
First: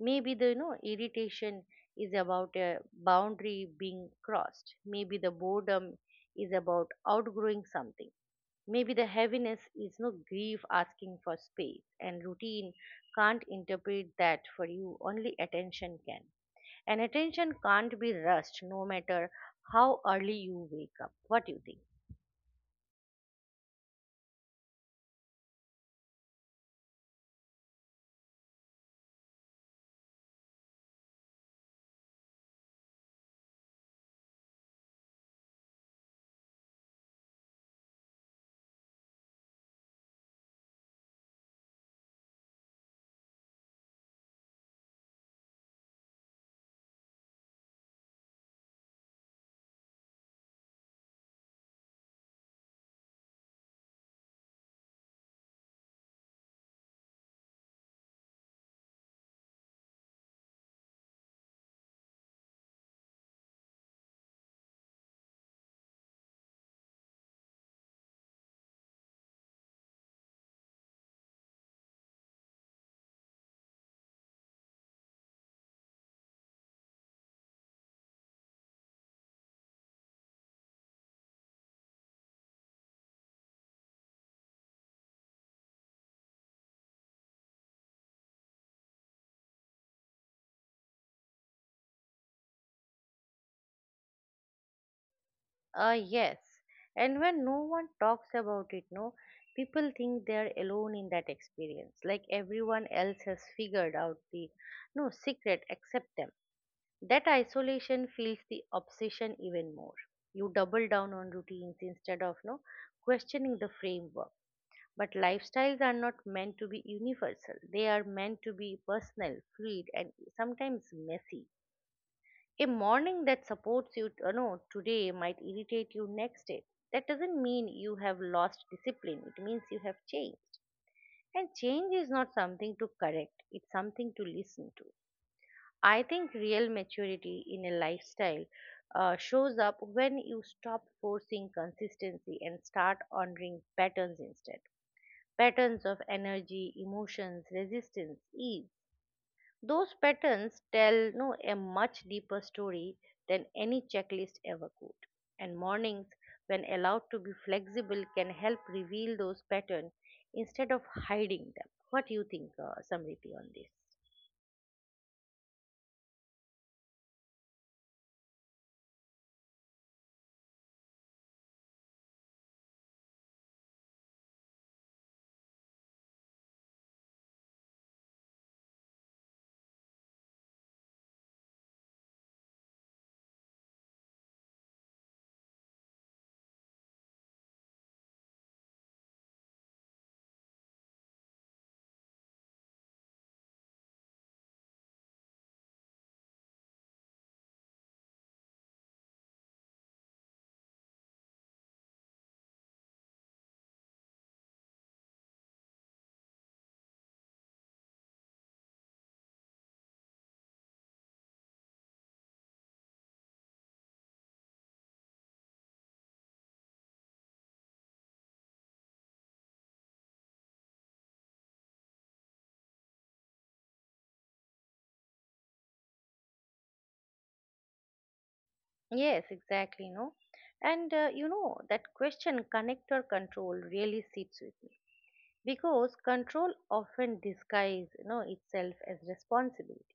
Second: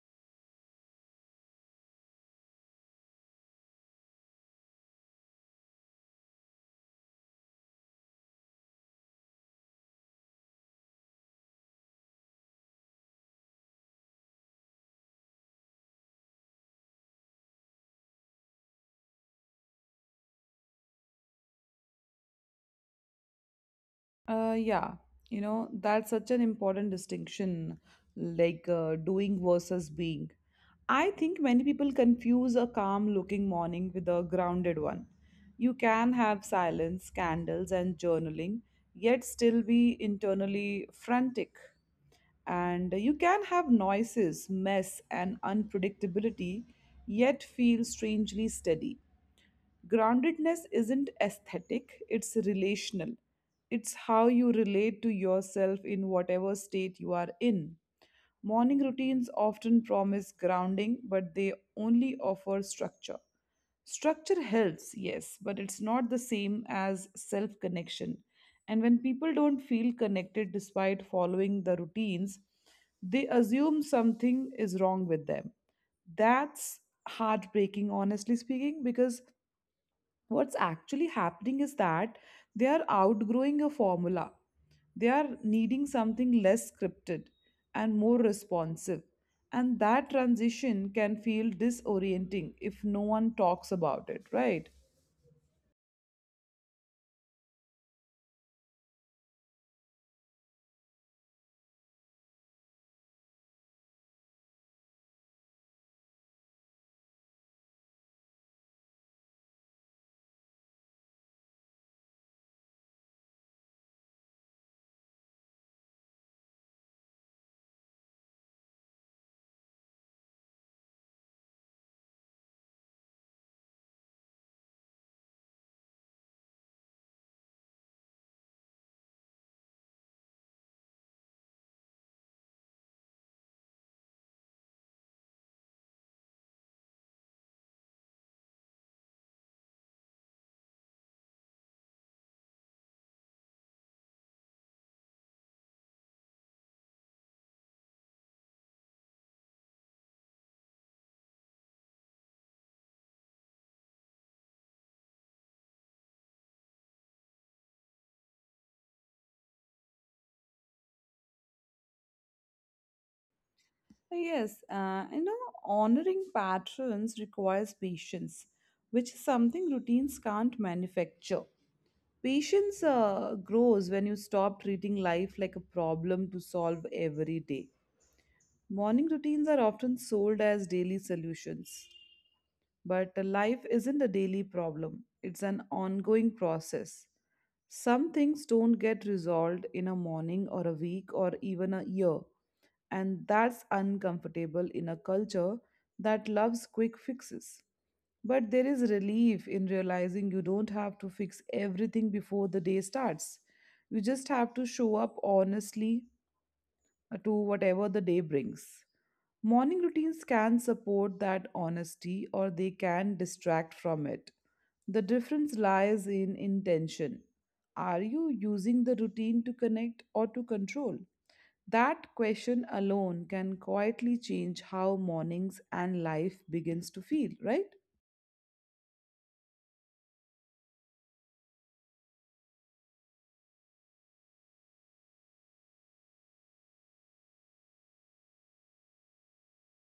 A: Maybe the, you know, irritation is about a boundary being crossed. Maybe the boredom is about outgrowing something. Maybe the heaviness is no grief asking for space, and routine can't interpret that for you, only attention can. And attention can't be rushed no matter how early you wake up. What do you think?
B: Uh, yeah, you know, that's such an important distinction, like doing versus being. I think many people confuse a calm looking morning with a grounded one. You can have silence, candles, and journaling, yet still be internally frantic. And you can have noises, mess, and unpredictability, yet feel strangely steady. Groundedness isn't aesthetic, it's relational. It's how you relate to yourself in whatever state you are in. Morning routines often promise grounding, but they only offer structure. Structure helps, yes, but it's not the same as self connection. And when people don't feel connected despite following the routines, they assume something is wrong with them. That's heartbreaking, honestly speaking, because what's actually happening is that they are outgrowing a formula. They are needing something less scripted and more responsive. And that transition can feel disorienting if no one talks about it, right?
A: Yes. And when no one talks about it, no, people think they are alone in that experience. Like everyone else has figured out the no secret except them. That isolation feels the obsession even more. You double down on routines instead of no questioning the framework. But lifestyles are not meant to be universal. They are meant to be personal, fluid, and sometimes messy. A morning that supports you no today might irritate you next day. That doesn't mean you have lost discipline, it means you have changed. And change is not something to correct, it's something to listen to. I think real maturity in a lifestyle shows up when you stop forcing consistency and start honoring patterns instead. Patterns of energy, emotions, resistance, ease. Those patterns tell no a much deeper story than any checklist ever could. And mornings, when allowed to be flexible, can help reveal those patterns instead of hiding them. What do you think, Samriti, on this?
B: Yes, you know, honoring patrons requires patience, which is something routines can't manufacture. Patience grows when you stop treating life like a problem to solve every day. Morning routines are often sold as daily solutions, but life isn't a daily problem, it's an ongoing process. Some things don't get resolved in a morning or a week or even a year, and that's uncomfortable in a culture that loves quick fixes. But there is relief in realizing you don't have to fix everything before the day starts. You just have to show up honestly to whatever the day brings. Morning routines can support that honesty or they can distract from it. The difference lies in intention. Are you using the routine to connect or to control? That question alone can quietly change how mornings and life begins to feel, right?
A: Yes, exactly. No, and you know that question, connector control, really sits with me because control often disguises, you know, itself as responsibility.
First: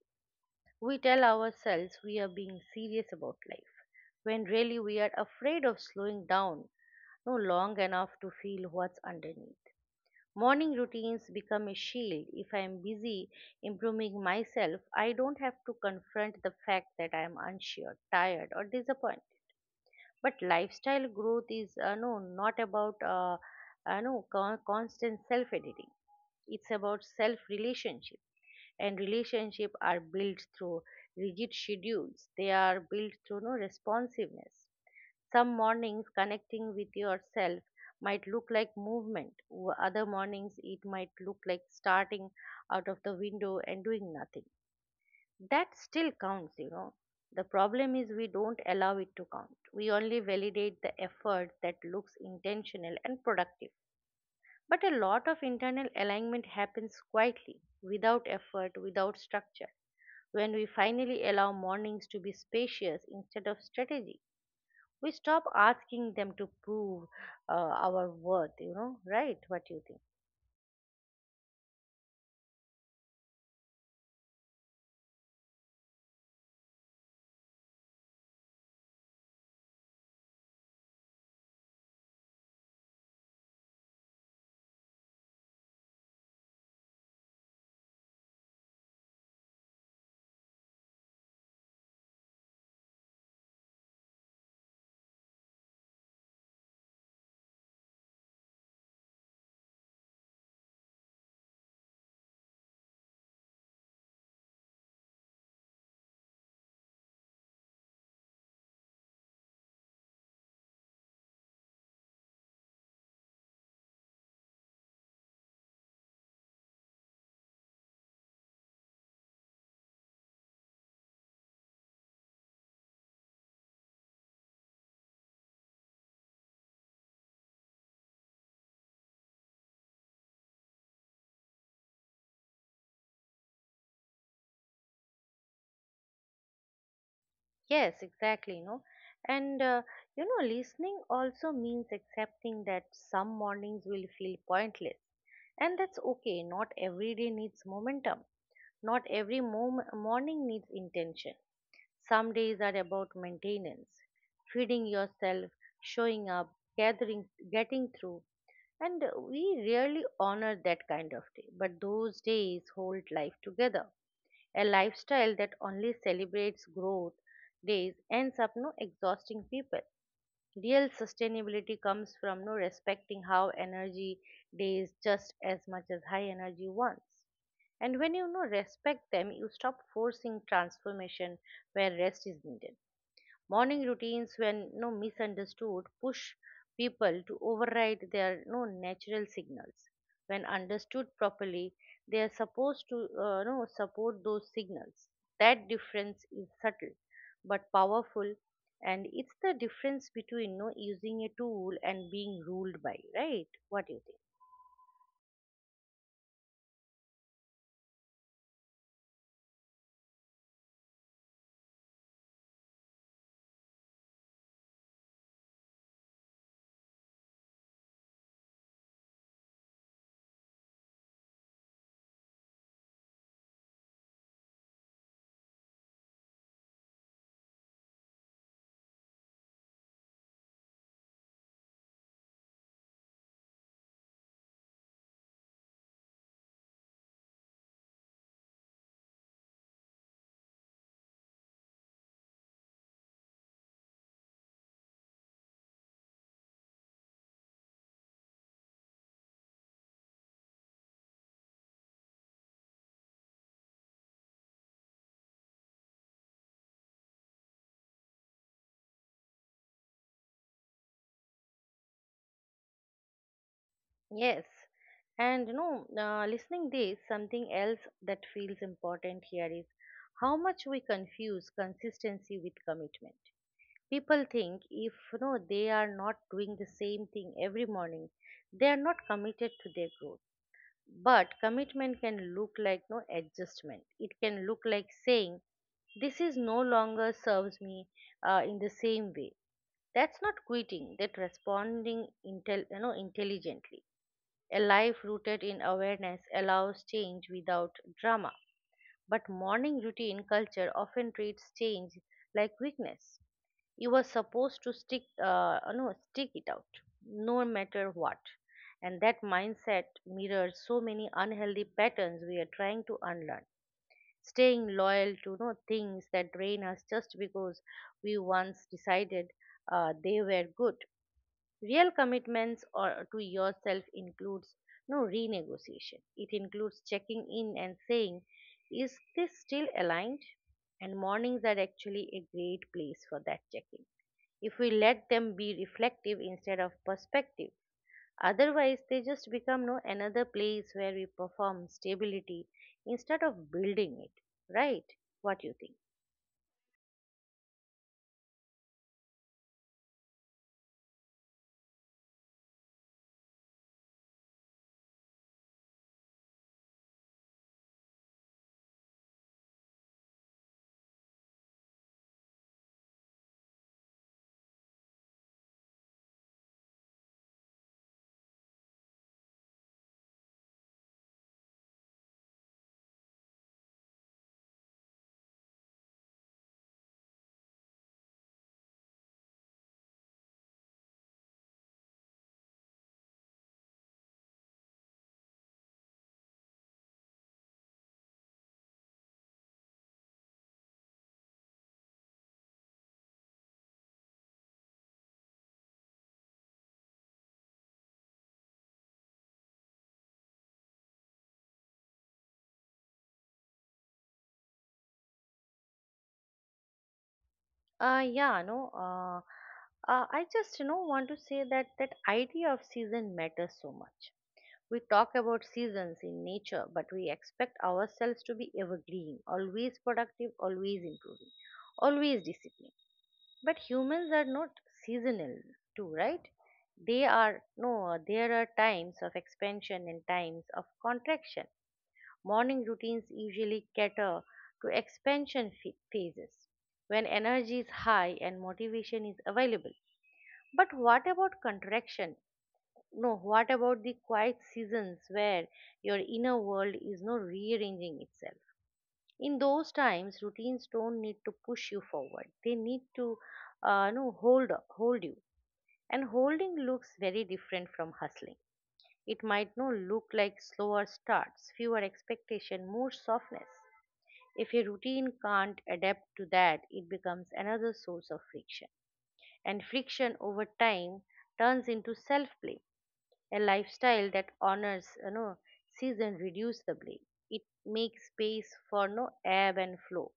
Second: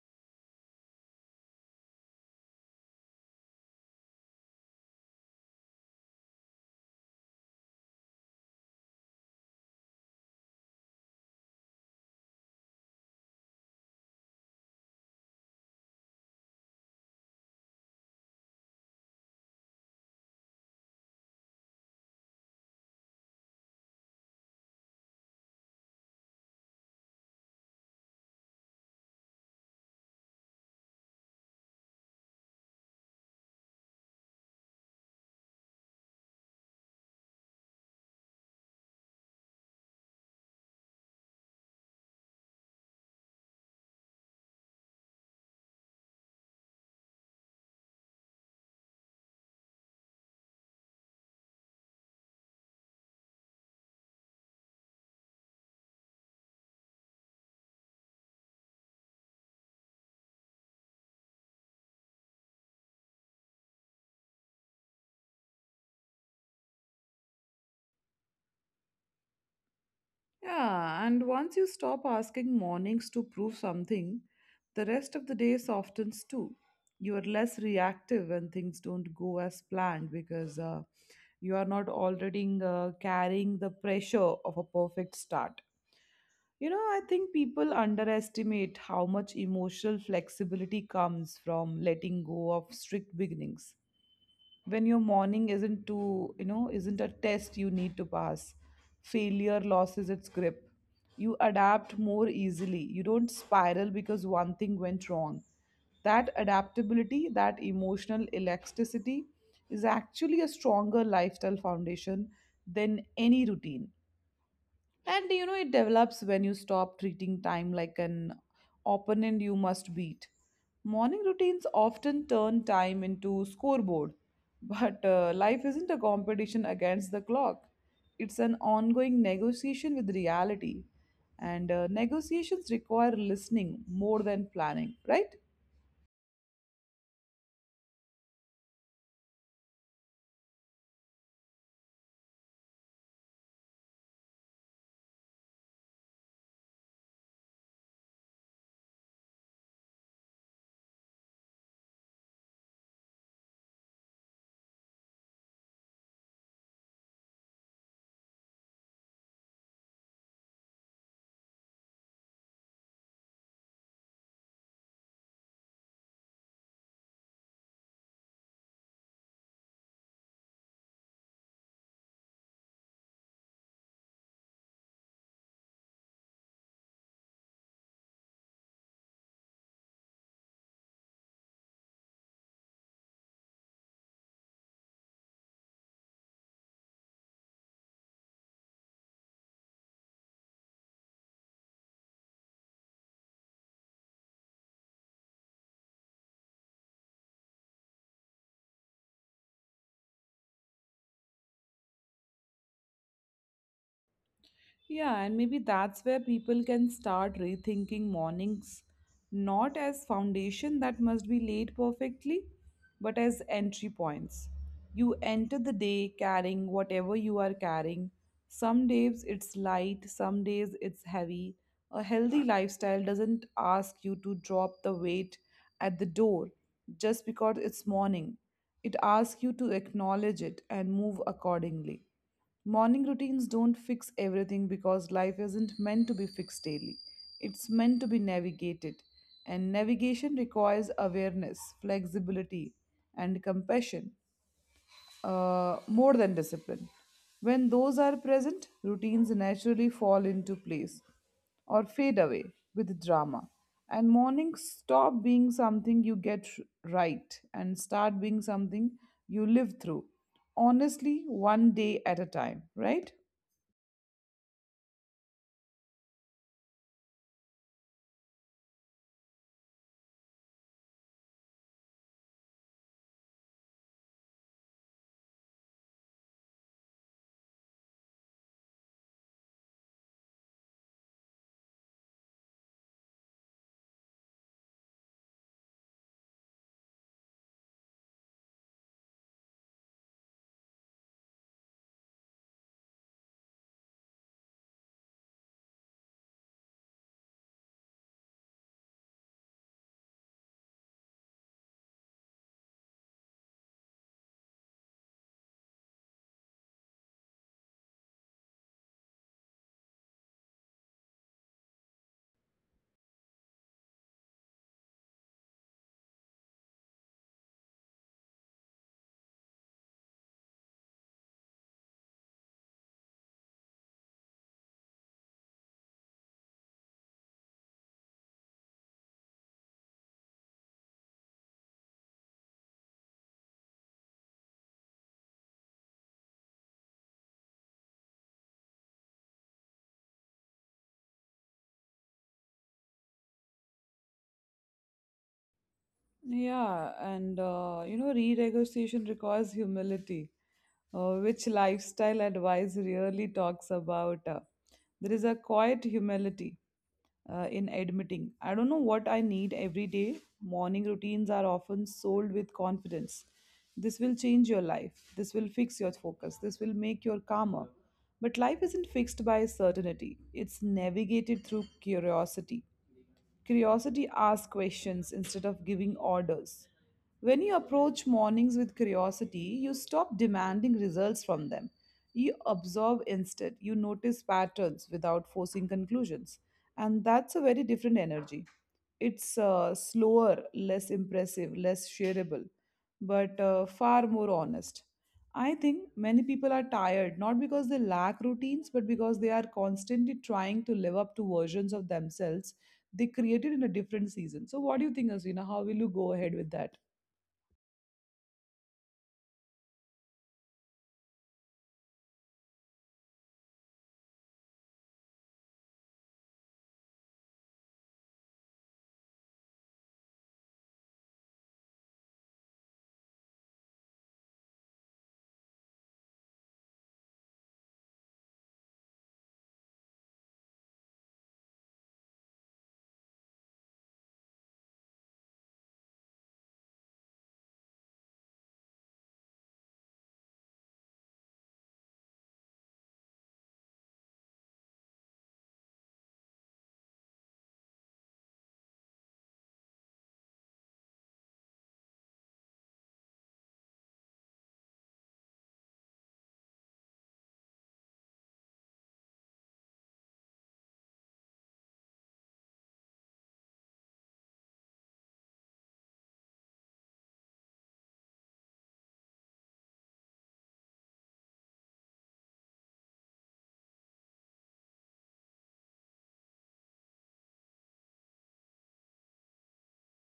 A: We tell ourselves we are being serious about life, when really we are afraid of slowing down no long enough to feel what's underneath. Morning routines become a shield. If I am busy improving myself, I don't have to confront the fact that I am unsure, tired, or disappointed. But lifestyle growth is not about no con- constant self editing. It's about self relationship. And relationship are built through rigid schedules, they are built through no responsiveness. Some mornings connecting with yourself might look like movement, other mornings it might look like starting out of the window and doing nothing. That still counts, you know. The problem is we don't allow it to count, we only validate the effort that looks intentional and productive. But a lot of internal alignment happens quietly, without effort, without structure. When we finally allow mornings to be spacious instead of strategy, we stop asking them to prove our worth, you know. Right? What do you think?
B: Yeah, and once you stop asking mornings to prove something, the rest of the day softens too. You are less reactive when things don't go as planned because you are not already carrying the pressure of a perfect start. You know, I think people underestimate how much emotional flexibility comes from letting go of strict beginnings when your morning isn't too, you know, isn't a test you need to pass. Failure loses its grip. You adapt more easily, you don't spiral because one thing went wrong. That adaptability, that emotional elasticity, is actually a stronger lifestyle foundation than any routine. And you know, it develops when you stop treating time like an opponent you must beat. Morning routines often turn time into scoreboard, but life isn't a competition against the clock. It's an ongoing negotiation with reality, and negotiations require listening more than planning, right?
A: Yes, exactly, you know. And you know, listening also means accepting that some mornings will feel pointless. And that's okay. Not every day needs momentum. Not every morning needs intention. Some days are about maintenance, feeding yourself, showing up, gathering, getting through. And we rarely honor that kind of day, but those days hold life together. A lifestyle that only celebrates growth days ends up no exhausting people. Real sustainability comes from no respecting how energy days just as much as high energy ones. And when you know, respect them, you stop forcing transformation where rest is needed. Morning routines, when no misunderstood, push people to override their no natural signals. When understood properly, they are supposed to no, support those signals. That difference is subtle but powerful, and it's the difference between no using a tool and being ruled by. Right? What do you think?
B: Yeah, and maybe that's where people can start rethinking mornings not as foundation that must be laid perfectly, but as entry points. You enter the day carrying whatever you are carrying. Some days it's light, some days it's heavy. A healthy lifestyle doesn't ask you to drop the weight at the door just because it's morning. It asks you to acknowledge it and move accordingly. Morning routines don't fix everything because life isn't meant to be fixed daily. It's meant to be navigated. And navigation requires awareness, flexibility, and compassion more than discipline. When those are present, routines naturally fall into place or fade away with drama. And mornings stop being something you get right and start being something you live through. Honestly, one day at a time, right?
A: Yes, and you know, listening this, something else that feels important here is how much we confuse consistency with commitment. People think if, you know, they are not doing the same thing every morning, they are not committed to their growth. But commitment can look like no adjustment. It can look like saying, "This is no longer serves me in the same way." That's not quitting. That responding intelligently. A life rooted in awareness allows change without drama. But morning routine culture often treats change like weakness. You were supposed to stick it out, no matter what. And that mindset mirrors so many unhealthy patterns we are trying to unlearn. Staying loyal to no things that drain us just because we once decided they were good. Real commitments or to yourself includes no renegotiation. It includes checking in and saying, is this still aligned? And mornings are actually a great place for that checking. If we let them be reflective instead of perspective, otherwise they just become no another place where we perform stability instead of building it. Right? What do you think?
B: Yeah, and you know, renegotiation requires humility, which lifestyle advice really talks about. There is a quiet humility in admitting, I don't know what I need every day. Morning routines are often sold with confidence. This will change your life. This will fix your focus. This will make you calmer. But life isn't fixed by certainty, it's navigated through curiosity. Curiosity asks questions instead of giving orders. When you approach mornings with curiosity, you stop demanding results from them. You observe instead, you notice patterns without forcing conclusions. And that's a very different energy. It's slower, less impressive, less shareable, but far more honest. I think many people are tired not because they lack routines, but because they are constantly trying to live up to versions of themselves they created in a different season. So, what do you think, Asrina? How will you go ahead with that?
A: Yeah, no, I just want to say that that idea of season matters so much. We talk about seasons in nature, but we expect ourselves to be evergreen, always productive, always improving, always disciplined. But humans are not seasonal, too, right? They are no. There are times of expansion and times of contraction. Morning routines usually cater to expansion phases when energy is high and motivation is available. But what about contraction? No, what about the quiet seasons where your inner world is not rearranging itself? In those times, routines don't need to push you forward. They need to, no, hold you. And holding looks very different from hustling. It might no look like slower starts, fewer expectation, more softness. If a routine can't adapt to that, it becomes another source of friction. And friction over time turns into self blame. A lifestyle that honors season reduces the blame. It makes space for no ebb and flow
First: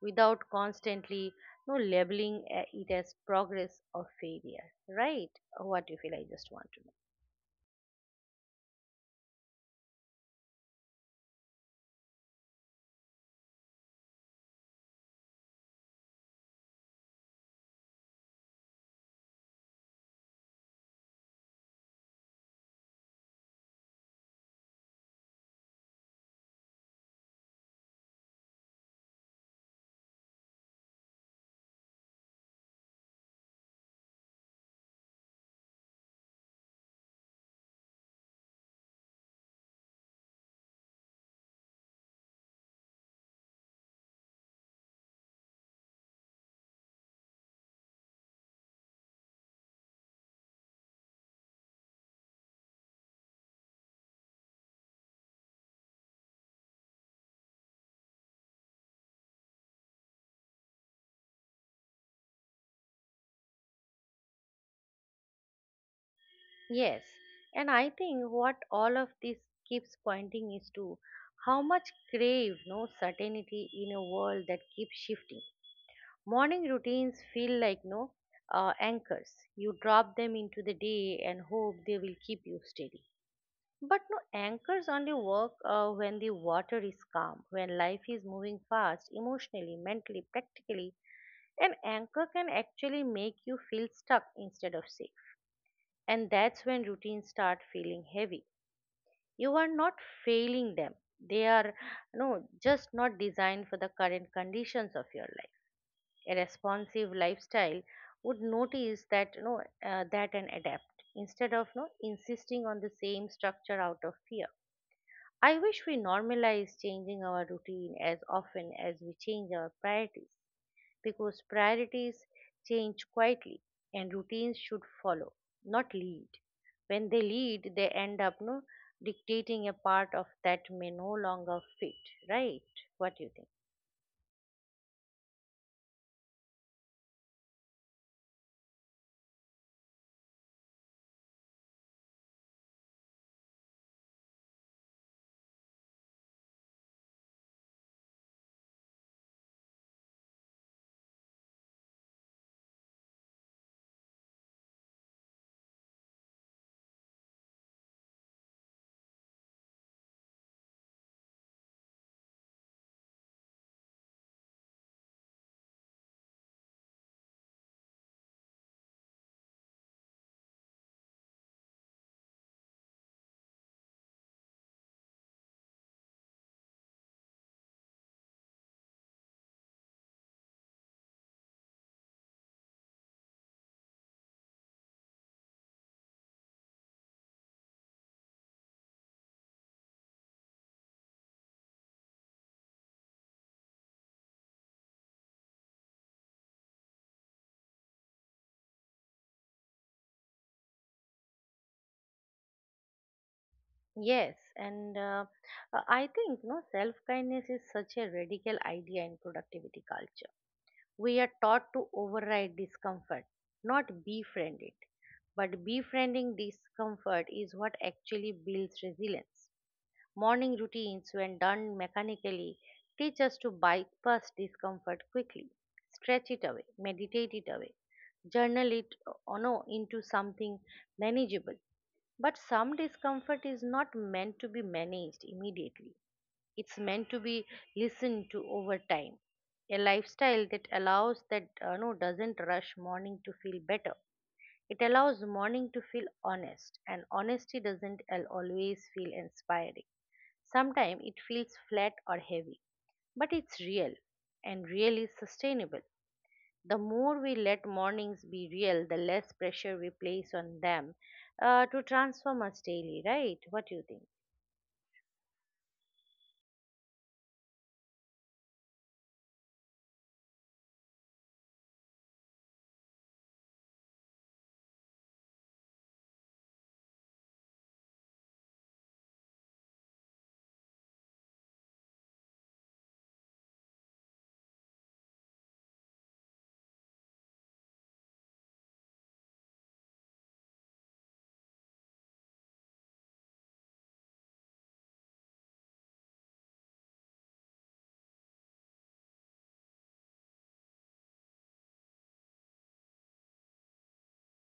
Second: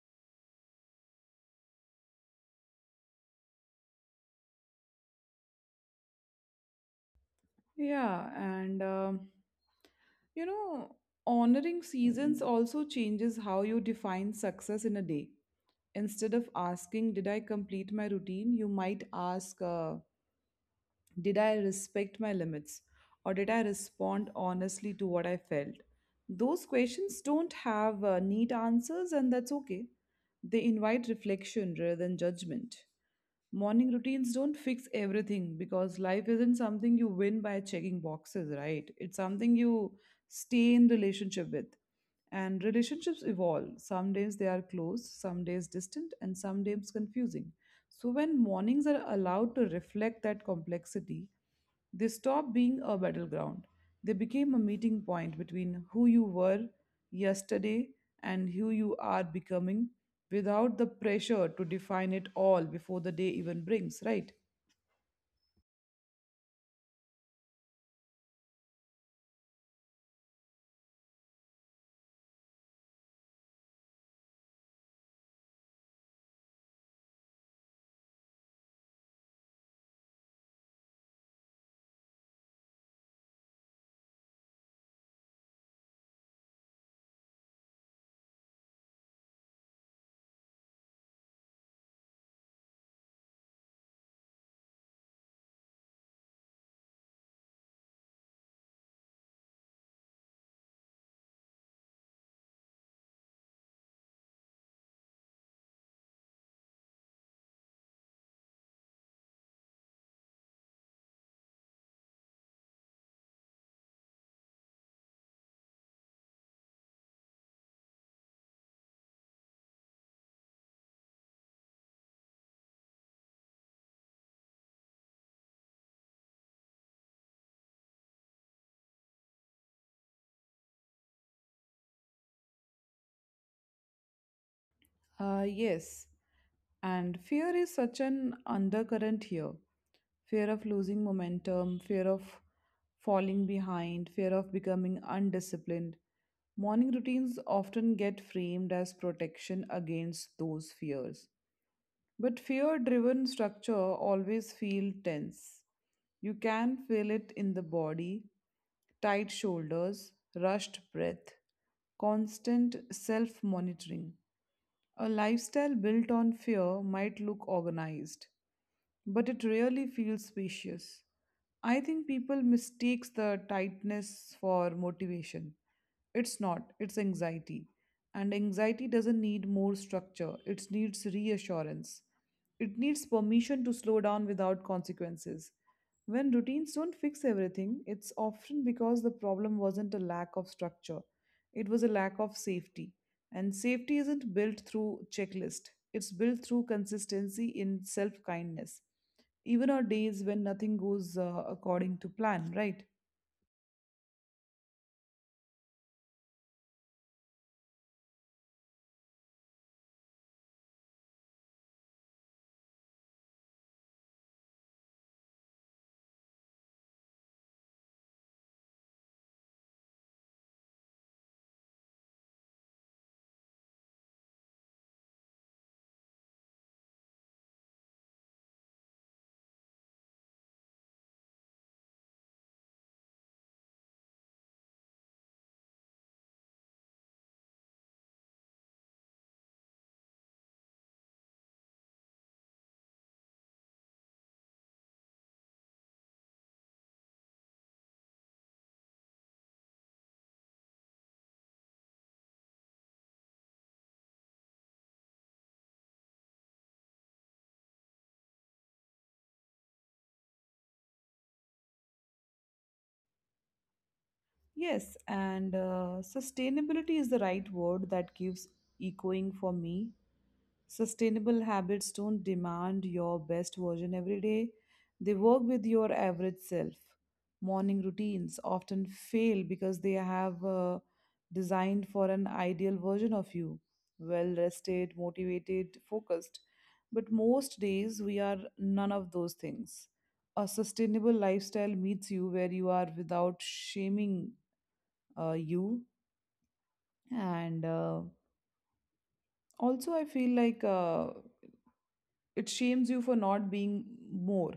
A: without constantly no labeling it as progress or failure. Right? What do you feel? I just want to know.
B: Yeah, and you know, honoring seasons also changes how you define success in a day. Instead of asking, did I complete my routine? You might ask, did I respect my limits? Or did I respond honestly to what I felt? Those questions don't have neat answers, and that's okay. They invite reflection rather than judgment. Morning routines don't fix everything because life isn't something you win by checking boxes, right? It's something you stay in relationship with. And relationships evolve. Some days they are close, some days distant, and some days confusing. So, when mornings are allowed to reflect that complexity, they stop being a battleground. They became a meeting point between who you were yesterday and who you are becoming without the pressure to define it all before the day even brings, right?
A: Yes, and I think what all of this keeps pointing is to how much crave no certainty in a world that keeps shifting. Morning routines feel like no anchors. You drop them into the day and hope they will keep you steady. But no anchors only work when the water is calm, when life is moving fast, emotionally, mentally, practically. An anchor can actually make you feel stuck instead of safe, and that's when routines start feeling heavy. You are not failing them. They are no just not designed for the current conditions of your life. A responsive lifestyle would notice that that and adapt instead of no insisting on the same structure out of fear. I wish we normalize changing our routine as often as we change our priorities, because priorities change quietly and routines should follow, not lead. When they lead, they end up no, dictating a part of that may no longer fit, right? What do you think?
B: Yes, and fear is such an undercurrent here. Fear of losing momentum, fear of falling behind, fear of becoming undisciplined. Morning routines often get framed as protection against those fears. But fear driven structure always feel tense. You can feel it in the body, tight shoulders, rushed breath, constant self monitoring. A lifestyle built on fear might look organized, but it rarely feels spacious. I think people mistakes the tightness for motivation. It's not, it's anxiety. And anxiety doesn't need more structure, it needs reassurance. It needs permission to slow down without consequences. When routines don't fix everything, it's often because the problem wasn't a lack of structure, it was a lack of safety. And safety isn't built through checklist, it's built through consistency in self kindness. Even on days when nothing goes according to plan, right?
A: Yes, and I think no self kindness is such a radical idea in productivity culture. We are taught to override discomfort, not befriend it. But befriending discomfort is what actually builds resilience. Morning routines, when done mechanically, teach us to bypass discomfort quickly, stretch it away, meditate it away, journal it no, into something manageable. But some discomfort is not meant to be managed immediately. It's meant to be listened to over time. A lifestyle that allows that no doesn't rush morning to feel better. It allows morning to feel honest, and honesty doesn't always feel inspiring. Sometimes it feels flat or heavy, but it's real, and real is sustainable. The more we let mornings be real, the less pressure we place on them to transform us daily, right? What do you think?
B: Yes, and sustainability is the right word that gives echoing for me. Sustainable habits don't demand your best version every day, they work with your average self. Morning routines often fail because they have designed for an ideal version of you well rested, motivated, focused. But most days we are none of those things. A sustainable lifestyle meets you where you are without shaming you. And also, I feel like it shames you for not being more.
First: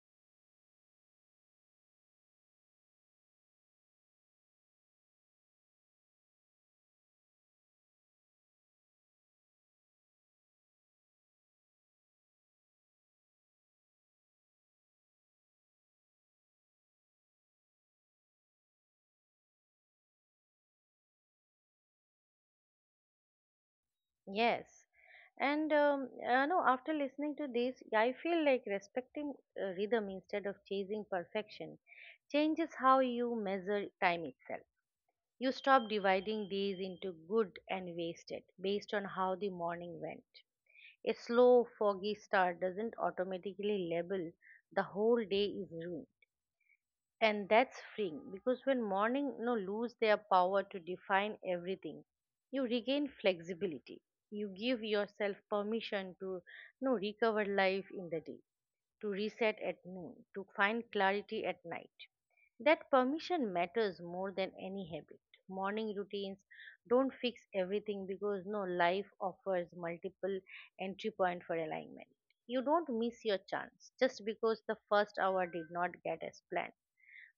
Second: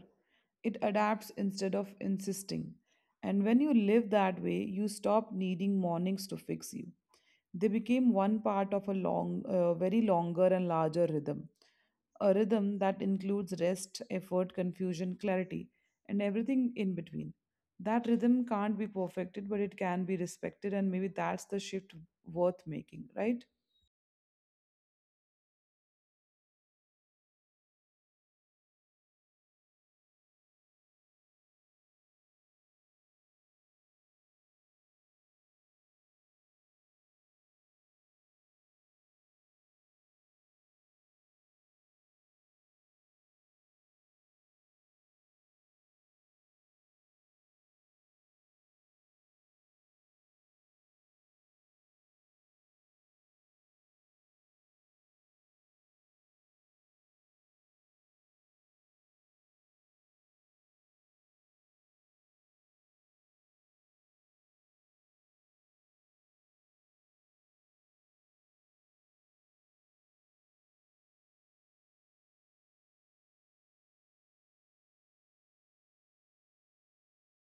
B: It adapts instead of insisting. And when you live that way, you stop needing mornings to fix you. They became one part of a long, very longer and larger rhythm. A rhythm that includes rest, effort, confusion, clarity, and everything in between. That rhythm can't be perfected, but it can be respected, and maybe that's the shift worth making, right?
A: Yes. And no, after listening to this, I feel like respecting rhythm instead of chasing perfection changes how you measure time itself. You stop dividing these into good and wasted based on how the morning went. A slow, foggy start doesn't automatically label the whole day is ruined, and that's freeing, because when morning lose their power to define everything, you regain flexibility. You give yourself permission to recover life in the day, to reset at noon, to find clarity at night. That permission matters more than any habit. Morning routines don't fix everything because no life offers multiple entry point for alignment. You don't miss your chance just because the first hour did not get as planned,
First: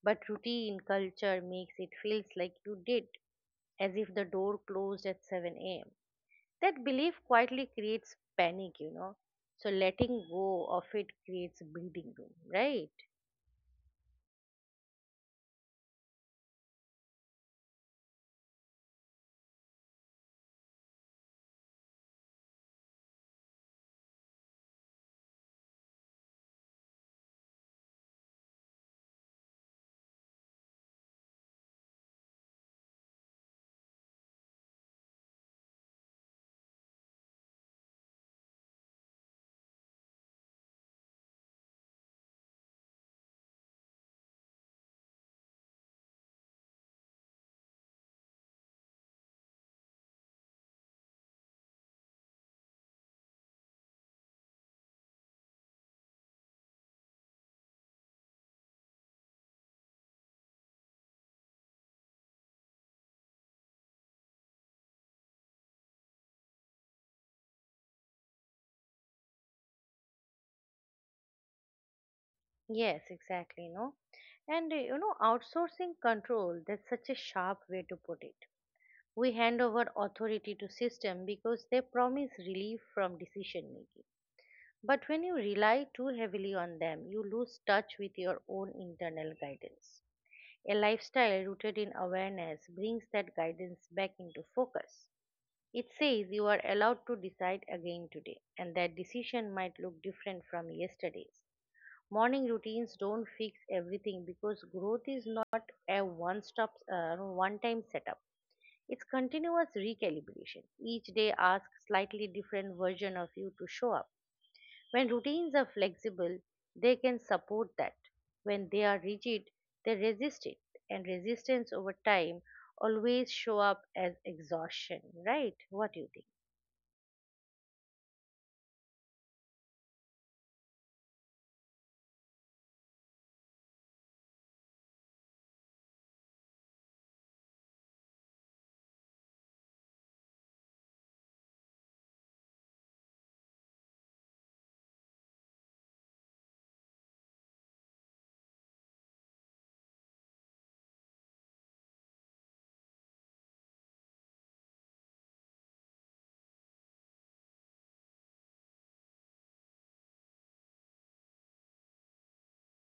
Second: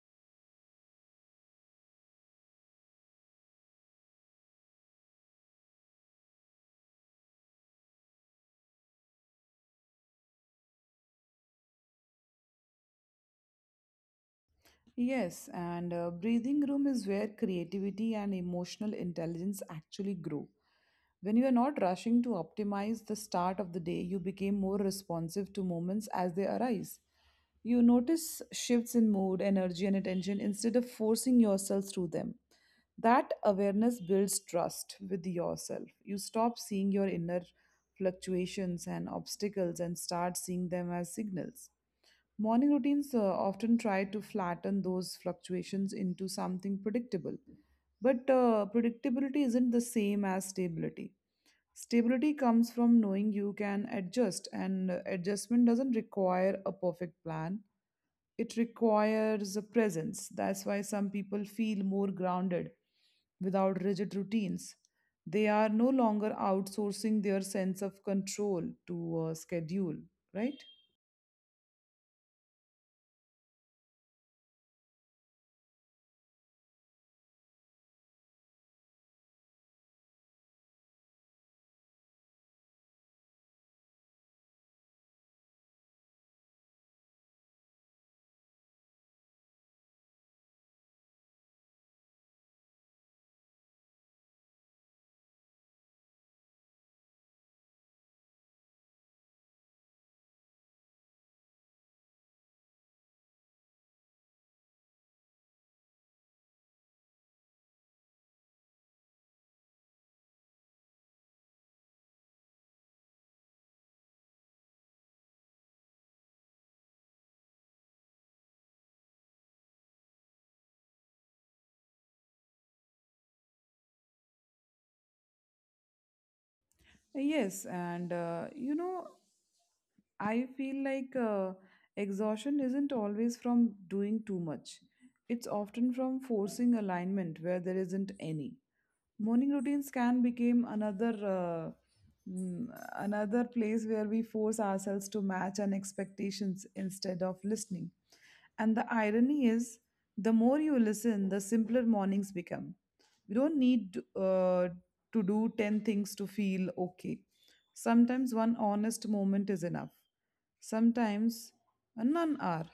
A: but routine culture makes it feels like you did, as if the door closed at 7 a.m. That belief quietly creates panic, you know. So letting go of it creates breathing room, right?
B: Yes, and breathing room is where creativity and emotional intelligence actually grow. When you are not rushing to optimize the start of the day, you become more responsive to moments as they arise. You notice shifts in mood, energy, and attention instead of forcing yourself through them. That awareness builds trust with yourself. You stop seeing your inner fluctuations and obstacles and start seeing them as signals. Morning routines often try to flatten those fluctuations into something predictable. But predictability isn't the same as stability. Stability comes from knowing you can adjust, and adjustment doesn't require a perfect plan. It requires a presence. That's why some people feel more grounded without rigid routines. They are no longer outsourcing their sense of control to a schedule, right?
A: Yes, exactly, you know. And outsourcing control, that's such a sharp way to put it. We hand over authority to system because they promise relief from decision making. But when you rely too heavily on them, you lose touch with your own internal guidance. A lifestyle rooted in awareness brings that guidance back into focus. It says you are allowed to decide again today, and that decision might look different from yesterday's. Morning routines don't fix everything because growth is not a one stop, one time setup. It's continuous recalibration. Each day asks slightly different version of you to show up. When routines are flexible, they can support that. When they are rigid, they resist it. And resistance over time always show up as exhaustion, right? What do you think?
B: Yes, and I feel like exhaustion isn't always from doing too much. It's often from forcing alignment where there isn't any. Morning routines can become another mm, another place where we force ourselves to match our expectations instead of listening. And the irony is, the more you listen, the simpler mornings become. We don't need to do 10 things to feel okay. Sometimes one honest moment is enough. Sometimes none are.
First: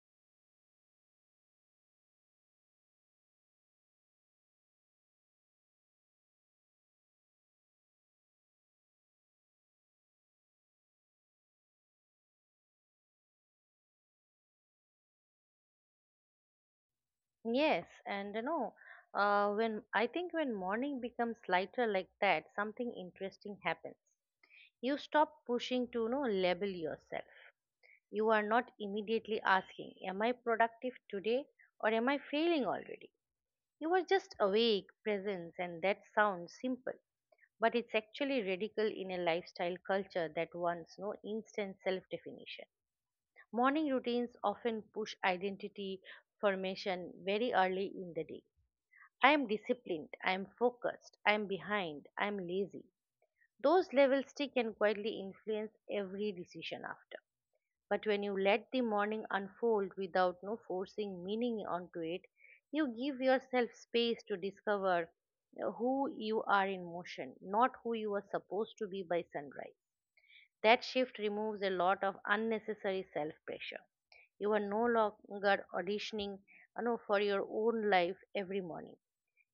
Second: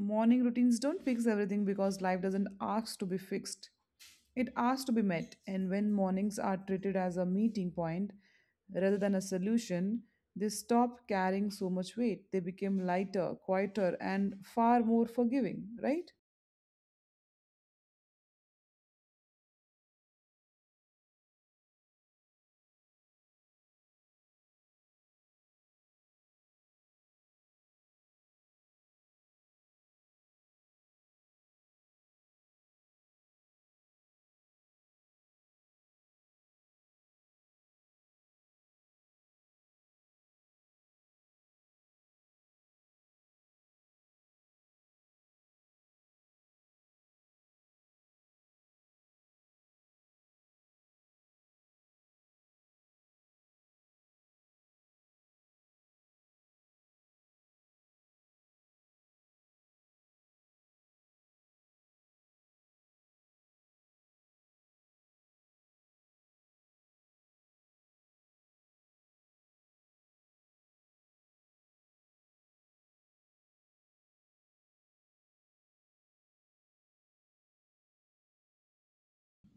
B: Morning routines don't fix everything because life doesn't ask to be fixed. It asks to be met, and when mornings are treated as a meeting point rather than a solution, they stop carrying so much weight. They become lighter, quieter, and far more forgiving, right?
A: Yes, and you know, when I think when morning becomes lighter like that, something interesting happens. You stop pushing to label yourself. You are not immediately asking, "Am I productive today, or am I failing already?" You are just awake, presence, and that sounds simple, but it's actually radical in a lifestyle culture that wants no instant self definition. Morning routines often push identity formation very early in the day. I am disciplined, I am focused, I am behind, I am lazy. Those levels stick and quietly influence every decision after. But when you let the morning unfold without no forcing meaning onto it, you give yourself space to discover who you are in motion, not who you are supposed to be by sunrise. That shift removes a lot of unnecessary self pressure. You are no longer auditioning, for your own life every morning.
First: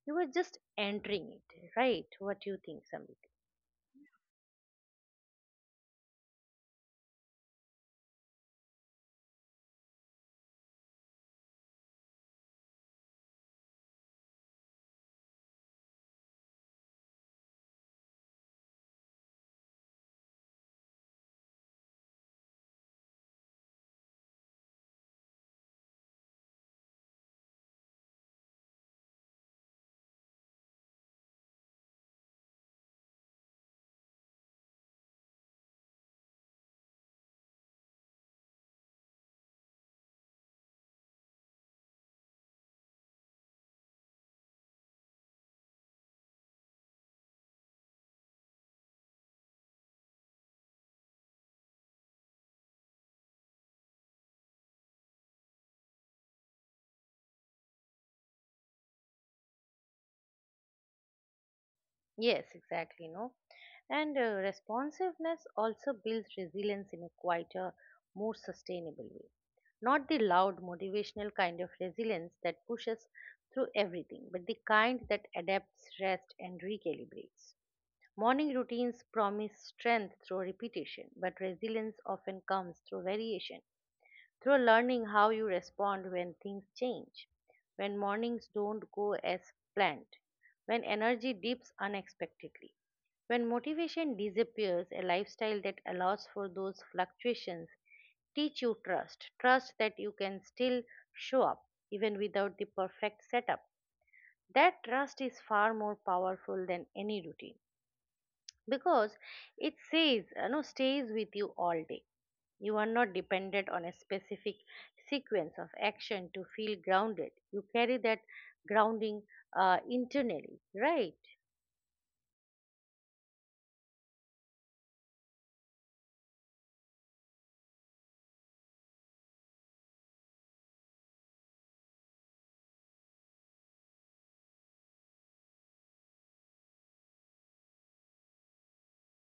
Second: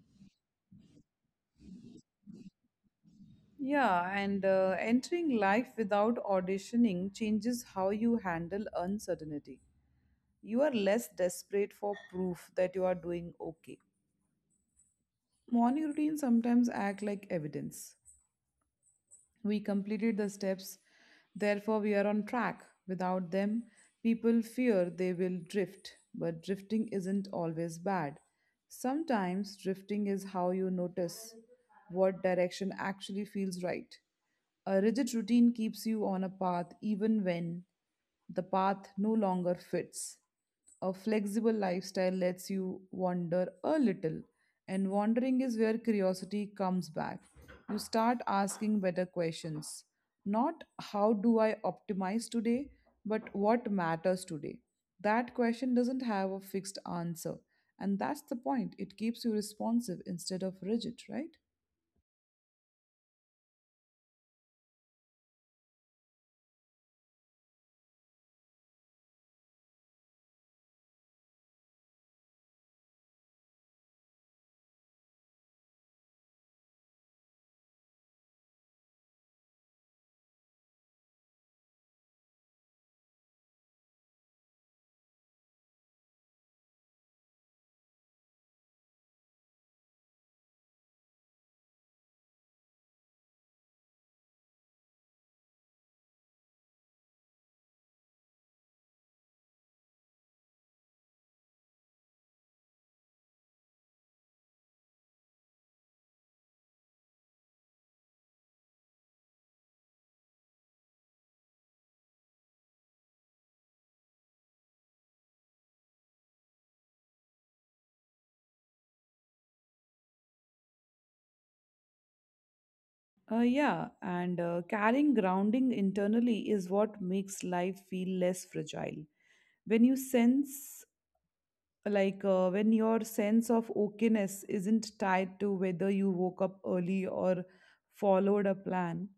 A: You are just entering it, right? What do you think, Samir?
B: Yeah, and entering life without auditioning changes how you handle uncertainty. You are less desperate for proof that you are doing okay. Morning routines sometimes act like evidence. We completed the steps, therefore, we are on track. Without them, people fear they will drift, but drifting isn't always bad. Sometimes, drifting is how you notice what direction actually feels right. A rigid routine keeps you on a path even when the path no longer fits. A flexible lifestyle lets you wander a little, and wandering is where curiosity comes back. You start asking better questions. Not how do I optimize today, but what matters today. That question doesn't have a fixed answer. And that's the point. It keeps you responsive instead of rigid, right?
A: Yes, exactly, no. And responsiveness also builds resilience in a quieter, more sustainable way. Not the loud, motivational kind of resilience that pushes through everything, but the kind that adapts, rests, and recalibrates. Morning routines promise strength through repetition, but resilience often comes through variation, through learning how you respond when things change, when mornings don't go as planned, when energy dips unexpectedly, when motivation disappears. A lifestyle that allows for those fluctuations teach you trust, trust that you can still show up even without the perfect setup. That trust is far more powerful than any routine because it says, you know, stays with you all day. You are not dependent on a specific sequence of action to feel grounded. You carry that grounding internally, right?
B: Yeah, and carrying grounding internally is what makes life feel less fragile. When you sense when your sense of okayness isn't tied to whether you woke up early or followed a plan,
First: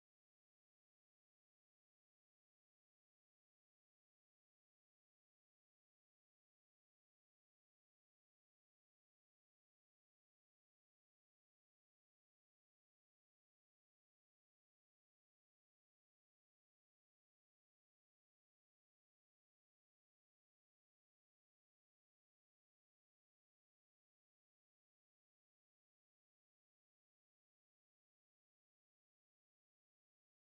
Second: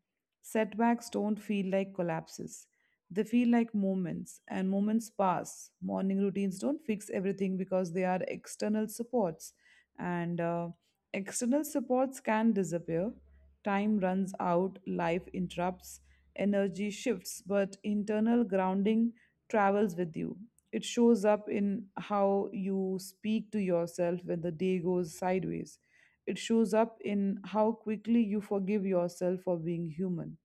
B: setbacks don't feel like collapses. They feel like moments, and moments pass. Morning routines don't fix everything because they are external supports, and external supports can disappear. Time runs out, life interrupts, energy shifts, but internal grounding travels with you. It shows up in how you speak to yourself when the day goes sideways. It shows up in how quickly you forgive yourself for being human.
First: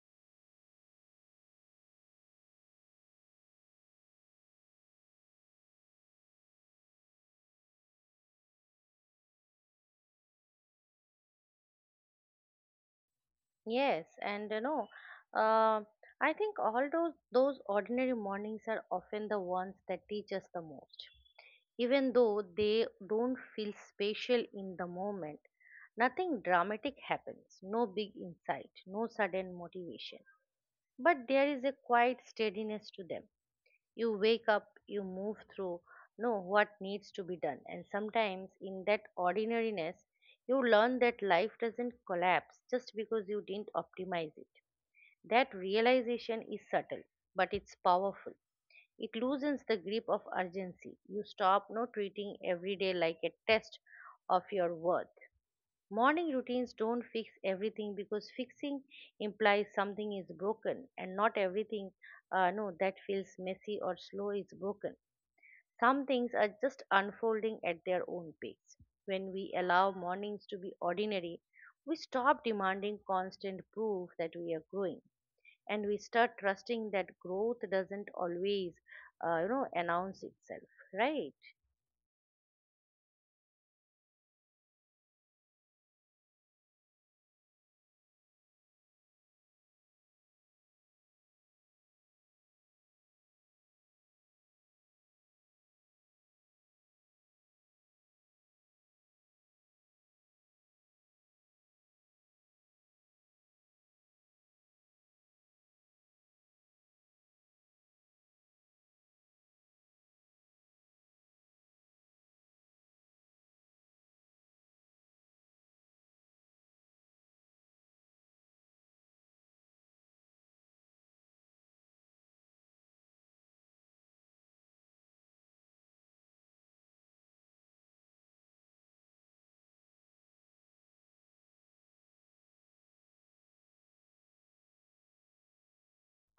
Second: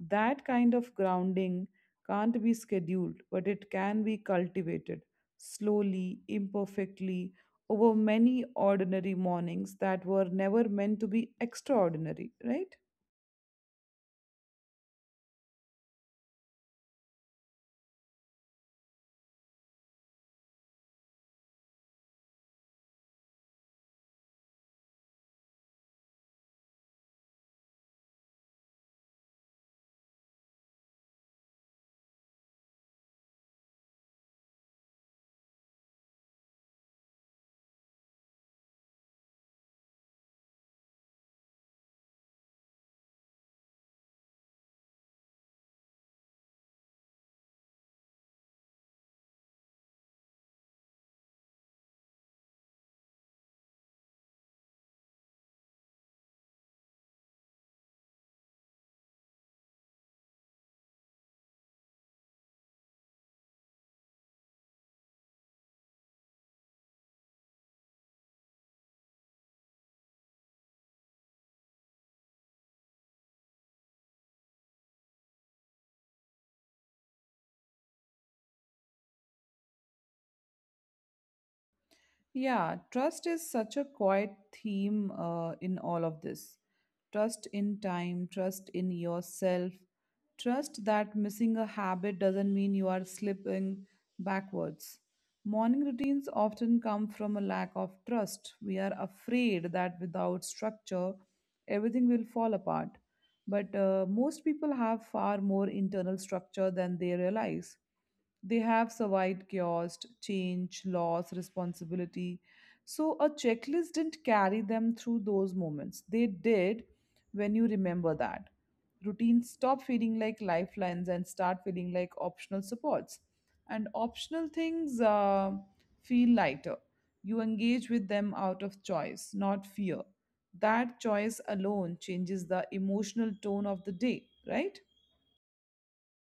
B: That kind of grounding can't be scheduled, but it can be cultivated slowly, imperfectly, over many ordinary mornings that were never meant to be extraordinary, right?
A: Yes, and you know, uh, I think all those ordinary mornings are often the ones that teach us the most, even though they don't feel special in the moment. Nothing dramatic happens, no big insight, no sudden motivation, but there is a quiet steadiness to them. You wake up, you move through, know what needs to be done. And sometimes, in that ordinariness, you learn that life doesn't collapse just because you didn't optimize it. That realization is subtle, but it's powerful. It loosens the grip of urgency. You stop no treating every day like a test of your worth. Morning routines don't fix everything because fixing implies something is broken, and not everything no that feels messy or slow is broken. Some things are just unfolding at their own pace. When we allow mornings to be ordinary, we stop demanding constant proof that we are growing, and we start trusting that growth doesn't always announce itself, right?
B: Yeah, trust is such a quiet theme in all of this. Trust in time, trust in yourself, trust that missing a habit doesn't mean you are slipping backwards. Morning routines often come from a lack of trust. We are afraid that without structure, everything will fall apart. But most people have far more internal structure than they realize. They have survived chaos, change, loss, responsibility. So a checklist didn't carry them through those moments. They did. When you remember that, routines stop feeling like lifelines and start feeling like optional supports. And optional things feel lighter. You engage with them out of choice, not fear. That choice alone changes the emotional tone of the day, right?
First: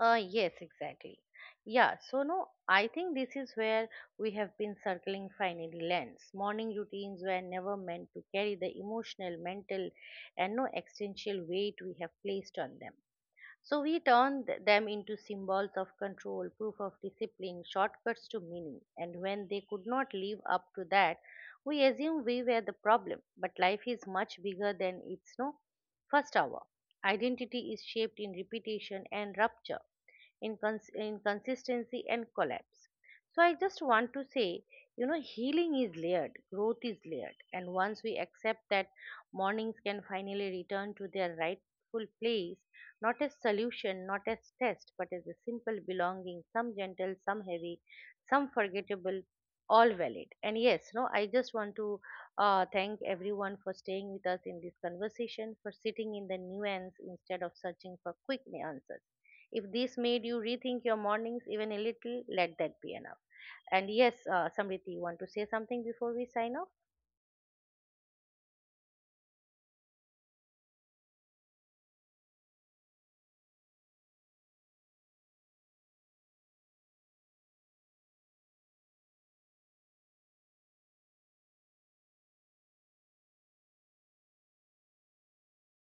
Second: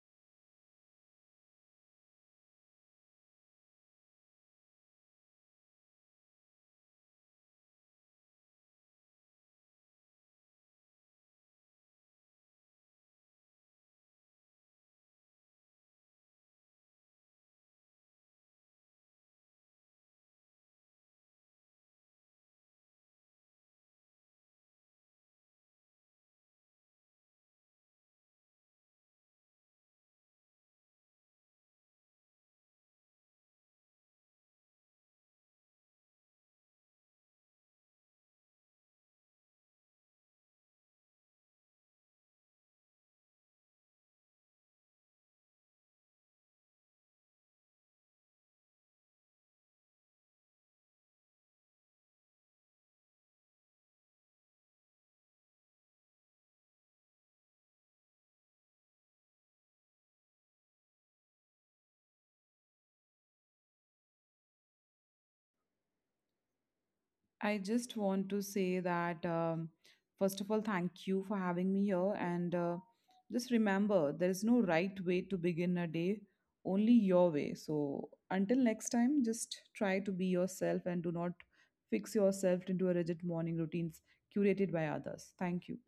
A: yes, exactly, yeah. So no, I think this is where we have been circling finally lands. Morning routines were never meant to carry the emotional, mental, and no existential weight we have placed on them. So we turn them into symbols of control, proof of discipline, shortcuts to meaning. And when they could not live up to that, we assume we were the problem. But life is much bigger than its no first hour. Identity is shaped in repetition and rupture, inconsistency and collapse. So I just want to say, you know, healing is layered, growth is layered, and once we accept that, mornings can finally return to their rightful place, not as solution, not as test, but as a simple belonging. Some gentle, some heavy, some forgettable, all valid. And yes, no, I just want to thank everyone for staying with us in this conversation, for sitting in the nuance instead of searching for quick answers. If this made you rethink your mornings even a little, let that be enough. And yes, Samriti, you want to say something before we sign off?
B: I just want to say that, first of all, thank you for having me here. And just remember, there is no right way to begin a day, only your way. So until next time, just try to be yourself and do not fix yourself into a rigid morning routines curated by others. Thank you.